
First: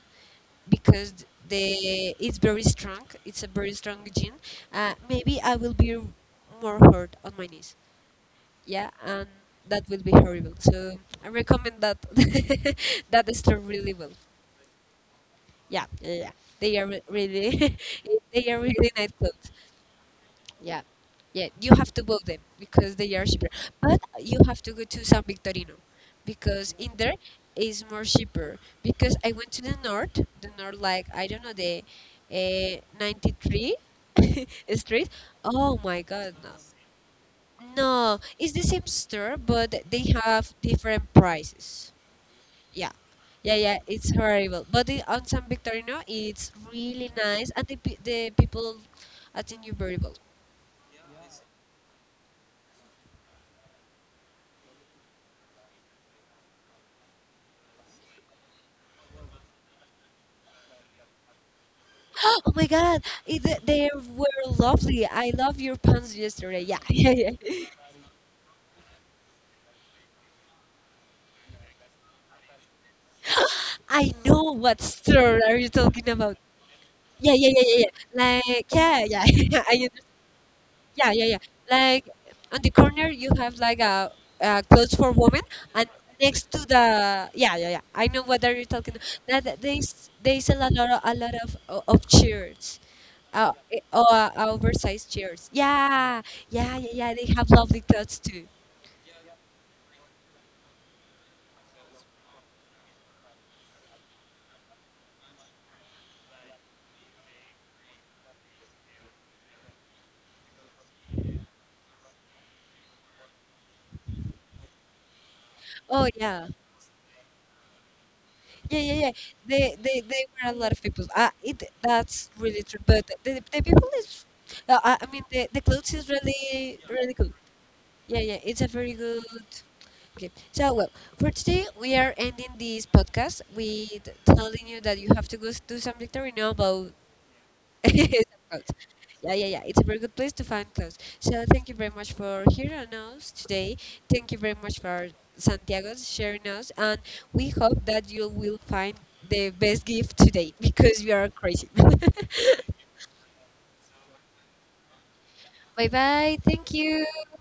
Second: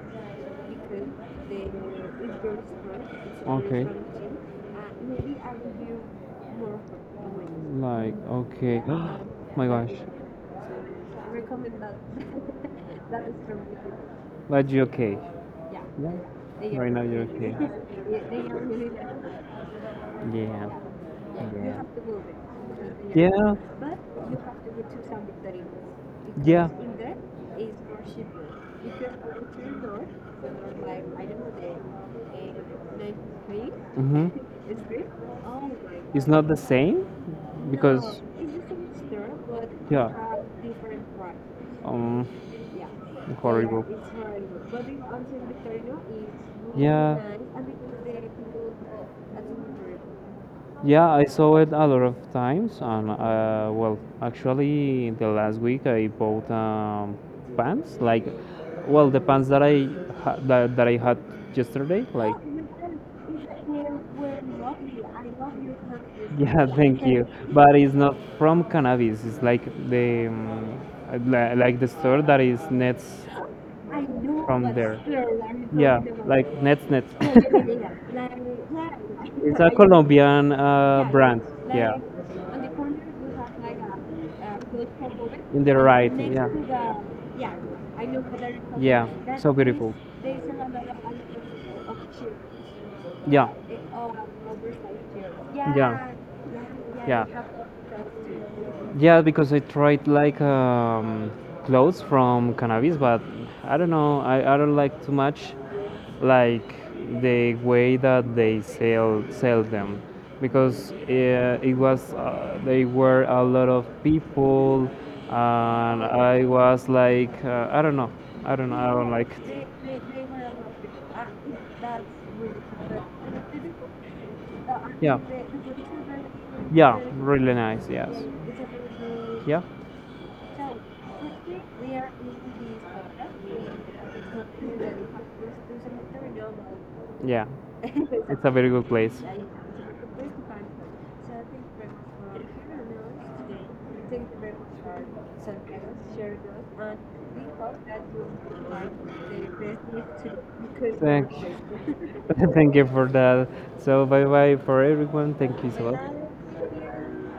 Speaker 2: because
Speaker 1: because
Speaker 2: they
Speaker 1: the
Speaker 2: it's very
Speaker 1: it's
Speaker 2: strong,
Speaker 1: very
Speaker 2: it's a
Speaker 1: strong. It's a
Speaker 2: very
Speaker 1: very
Speaker 2: okay. strong
Speaker 1: strong gene.
Speaker 2: gym, maybe
Speaker 1: Maybe
Speaker 2: I
Speaker 1: I will
Speaker 2: would
Speaker 1: be
Speaker 2: be
Speaker 1: more
Speaker 2: more
Speaker 1: hurt on my knees.
Speaker 2: like, okay.
Speaker 1: Yeah, and
Speaker 2: My
Speaker 1: that
Speaker 2: gosh.
Speaker 1: will be
Speaker 2: I
Speaker 1: horrible. So I recommend
Speaker 2: recommend that.
Speaker 1: that that
Speaker 2: That is
Speaker 1: store
Speaker 2: from
Speaker 1: really
Speaker 2: YouTube.
Speaker 1: well.
Speaker 2: But you okay? Yeah.
Speaker 1: Yeah,
Speaker 2: Yeah.
Speaker 1: yeah, yeah.
Speaker 2: They are right now you're really okay.
Speaker 1: Really
Speaker 2: They
Speaker 1: they are
Speaker 2: are really
Speaker 1: really nice
Speaker 2: nice.
Speaker 1: clothes.
Speaker 2: Yeah.
Speaker 1: Yeah, yeah.
Speaker 2: You
Speaker 1: You
Speaker 2: Yeah.
Speaker 1: have
Speaker 2: have
Speaker 1: to
Speaker 2: to
Speaker 1: book
Speaker 2: move
Speaker 1: them because they
Speaker 2: it.
Speaker 1: are
Speaker 2: Yeah.
Speaker 1: cheaper.
Speaker 2: Yeah.
Speaker 1: But
Speaker 2: But you
Speaker 1: you have
Speaker 2: have to
Speaker 1: to go
Speaker 2: go
Speaker 1: to
Speaker 2: to
Speaker 1: San
Speaker 2: some
Speaker 1: Victorino
Speaker 2: terrenos. Yeah.
Speaker 1: because in
Speaker 2: In
Speaker 1: there
Speaker 2: there is
Speaker 1: is more
Speaker 2: worshipful.
Speaker 1: cheaper.
Speaker 2: If you
Speaker 1: Because
Speaker 2: have
Speaker 1: I went to
Speaker 2: to turn north,
Speaker 1: the
Speaker 2: so
Speaker 1: north,
Speaker 2: like,
Speaker 1: like
Speaker 2: I
Speaker 1: I
Speaker 2: don't
Speaker 1: don't know
Speaker 2: know, the
Speaker 1: the
Speaker 2: eh, ninth grade,
Speaker 1: 93
Speaker 2: mm-hmm. It's
Speaker 1: street.
Speaker 2: great. Oh
Speaker 1: Oh my
Speaker 2: my it's
Speaker 1: God,
Speaker 2: not
Speaker 1: no,
Speaker 2: the God. Same No, because
Speaker 1: no.
Speaker 2: it's
Speaker 1: It's the
Speaker 2: the
Speaker 1: same
Speaker 2: same
Speaker 1: store,
Speaker 2: store, but
Speaker 1: but
Speaker 2: yeah.
Speaker 1: they have
Speaker 2: have
Speaker 1: different
Speaker 2: different price.
Speaker 1: prices.
Speaker 2: Um. Yeah.
Speaker 1: Yeah.
Speaker 2: Yeah,
Speaker 1: Yeah, yeah,
Speaker 2: horrible. It's
Speaker 1: it's horrible.
Speaker 2: horrible.
Speaker 1: But
Speaker 2: But the
Speaker 1: the, on
Speaker 2: Anton
Speaker 1: San
Speaker 2: Victorino
Speaker 1: Victorino,
Speaker 2: is
Speaker 1: it's
Speaker 2: really
Speaker 1: really
Speaker 2: Yeah, nice
Speaker 1: nice, and
Speaker 2: and because the
Speaker 1: the
Speaker 2: people
Speaker 1: people
Speaker 2: at
Speaker 1: at the
Speaker 2: the
Speaker 1: New.
Speaker 2: yeah, I saw it a lot of times, and well, actually, the last week I bought pants, like, well, the pants that I that I had yesterday, like,
Speaker 1: Oh
Speaker 2: oh,
Speaker 1: my God,
Speaker 2: your
Speaker 1: they
Speaker 2: pants were
Speaker 1: were lovely.
Speaker 2: lovely. I
Speaker 1: I love
Speaker 2: love your
Speaker 1: your pants
Speaker 2: pants.
Speaker 1: yesterday.
Speaker 2: Yeah,
Speaker 1: Yeah,
Speaker 2: thank
Speaker 1: yeah,
Speaker 2: you,
Speaker 1: yeah.
Speaker 2: but it's not from cannabis. It's like the like the store that is next I
Speaker 1: I
Speaker 2: know,
Speaker 1: know
Speaker 2: from but
Speaker 1: what
Speaker 2: there.
Speaker 1: store
Speaker 2: Still,
Speaker 1: are you
Speaker 2: I'm yeah,
Speaker 1: talking
Speaker 2: talking about.
Speaker 1: about.
Speaker 2: Like it. Nets Nets.
Speaker 1: Yeah,
Speaker 2: Yeah, yeah,
Speaker 1: yeah, yeah,
Speaker 2: yeah,
Speaker 1: yeah,
Speaker 2: yeah.
Speaker 1: yeah.
Speaker 2: Like,
Speaker 1: Like, yeah, yeah,
Speaker 2: yeah, it's
Speaker 1: yeah.
Speaker 2: I a I know. Colombian yeah,
Speaker 1: Yeah,
Speaker 2: yeah.
Speaker 1: yeah, yeah.
Speaker 2: brand. Yeah, like
Speaker 1: Like on
Speaker 2: on
Speaker 1: the
Speaker 2: the corner
Speaker 1: corner, you
Speaker 2: we
Speaker 1: have
Speaker 2: have like
Speaker 1: like
Speaker 2: a
Speaker 1: a
Speaker 2: clothes
Speaker 1: clothes for women,
Speaker 2: component, in the and
Speaker 1: and
Speaker 2: right. Next Yeah,
Speaker 1: next
Speaker 2: to
Speaker 1: to
Speaker 2: the
Speaker 1: the
Speaker 2: yeah,
Speaker 1: yeah, yeah, yeah.
Speaker 2: I
Speaker 1: I
Speaker 2: know
Speaker 1: know
Speaker 2: what
Speaker 1: what
Speaker 2: are
Speaker 1: are
Speaker 2: you
Speaker 1: you talking.
Speaker 2: yeah, that
Speaker 1: That
Speaker 2: so place beautiful.
Speaker 1: they
Speaker 2: There's a
Speaker 1: sell
Speaker 2: lot of
Speaker 1: a lot of of
Speaker 2: of cheap
Speaker 1: shirts.
Speaker 2: yeah. It
Speaker 1: Oh,
Speaker 2: all overflows
Speaker 1: oversized
Speaker 2: to you.
Speaker 1: shirts.
Speaker 2: Yeah. Yeah. Yeah. Yeah.
Speaker 1: Yeah, yeah, yeah,
Speaker 2: I
Speaker 1: yeah.
Speaker 2: Yeah.
Speaker 1: They
Speaker 2: have
Speaker 1: have lovely
Speaker 2: drugs
Speaker 1: clothes too.
Speaker 2: too. Yeah, because I tried like clothes from cannabis, but I don't know. I don't like too much like the way that they sell them because it was they were a lot of people and
Speaker 1: Oh
Speaker 2: I
Speaker 1: yeah,
Speaker 2: was like I don't know
Speaker 1: yeah,
Speaker 2: I
Speaker 1: yeah,
Speaker 2: don't
Speaker 1: yeah.
Speaker 2: Yeah, like it.
Speaker 1: They were a lot of people.
Speaker 2: Ah,
Speaker 1: It that's really true. But
Speaker 2: really
Speaker 1: the people is, I I
Speaker 2: yeah
Speaker 1: mean the clothes is really
Speaker 2: yeah
Speaker 1: really good.
Speaker 2: really nice yes
Speaker 1: Yeah, yeah, it's a very good.
Speaker 2: yeah, really yeah
Speaker 1: Okay, so
Speaker 2: so
Speaker 1: well for today
Speaker 2: typically,
Speaker 1: we
Speaker 2: we are
Speaker 1: are
Speaker 2: in
Speaker 1: ending
Speaker 2: these
Speaker 1: this
Speaker 2: products.
Speaker 1: podcast
Speaker 2: We
Speaker 1: with
Speaker 2: look
Speaker 1: telling
Speaker 2: through the
Speaker 1: you that you have to go do
Speaker 2: there's a
Speaker 1: some lecturing now
Speaker 2: material
Speaker 1: about
Speaker 2: Yeah, mode.
Speaker 1: it's
Speaker 2: It's a
Speaker 1: about.
Speaker 2: very good place.
Speaker 1: Yeah,
Speaker 2: Yeah, you
Speaker 1: yeah,
Speaker 2: have
Speaker 1: yeah.
Speaker 2: to
Speaker 1: It's a very
Speaker 2: look
Speaker 1: good
Speaker 2: at
Speaker 1: place
Speaker 2: this
Speaker 1: to
Speaker 2: one.
Speaker 1: find clothes. So thank you very much
Speaker 2: So
Speaker 1: for hearing us today.
Speaker 2: thank
Speaker 1: Thank you
Speaker 2: you very
Speaker 1: very much
Speaker 2: much for
Speaker 1: for
Speaker 2: hearing us today. Thank you
Speaker 1: Santiago
Speaker 2: very much for sending us, sharing
Speaker 1: sharing us,
Speaker 2: us,
Speaker 1: and
Speaker 2: and
Speaker 1: we
Speaker 2: we
Speaker 1: hope
Speaker 2: hope that
Speaker 1: that you will
Speaker 2: you
Speaker 1: find
Speaker 2: find
Speaker 1: the
Speaker 2: the
Speaker 1: best gift
Speaker 2: best gift today
Speaker 1: today
Speaker 2: because
Speaker 1: because
Speaker 2: we
Speaker 1: we are
Speaker 2: thank,
Speaker 1: crazy.
Speaker 2: grateful. Thank you for that. So bye bye for everyone. Thank you
Speaker 1: Bye
Speaker 2: so much.
Speaker 1: bye.
Speaker 2: Bye.
Speaker 1: Thank
Speaker 2: Thank
Speaker 1: you.
Speaker 2: you.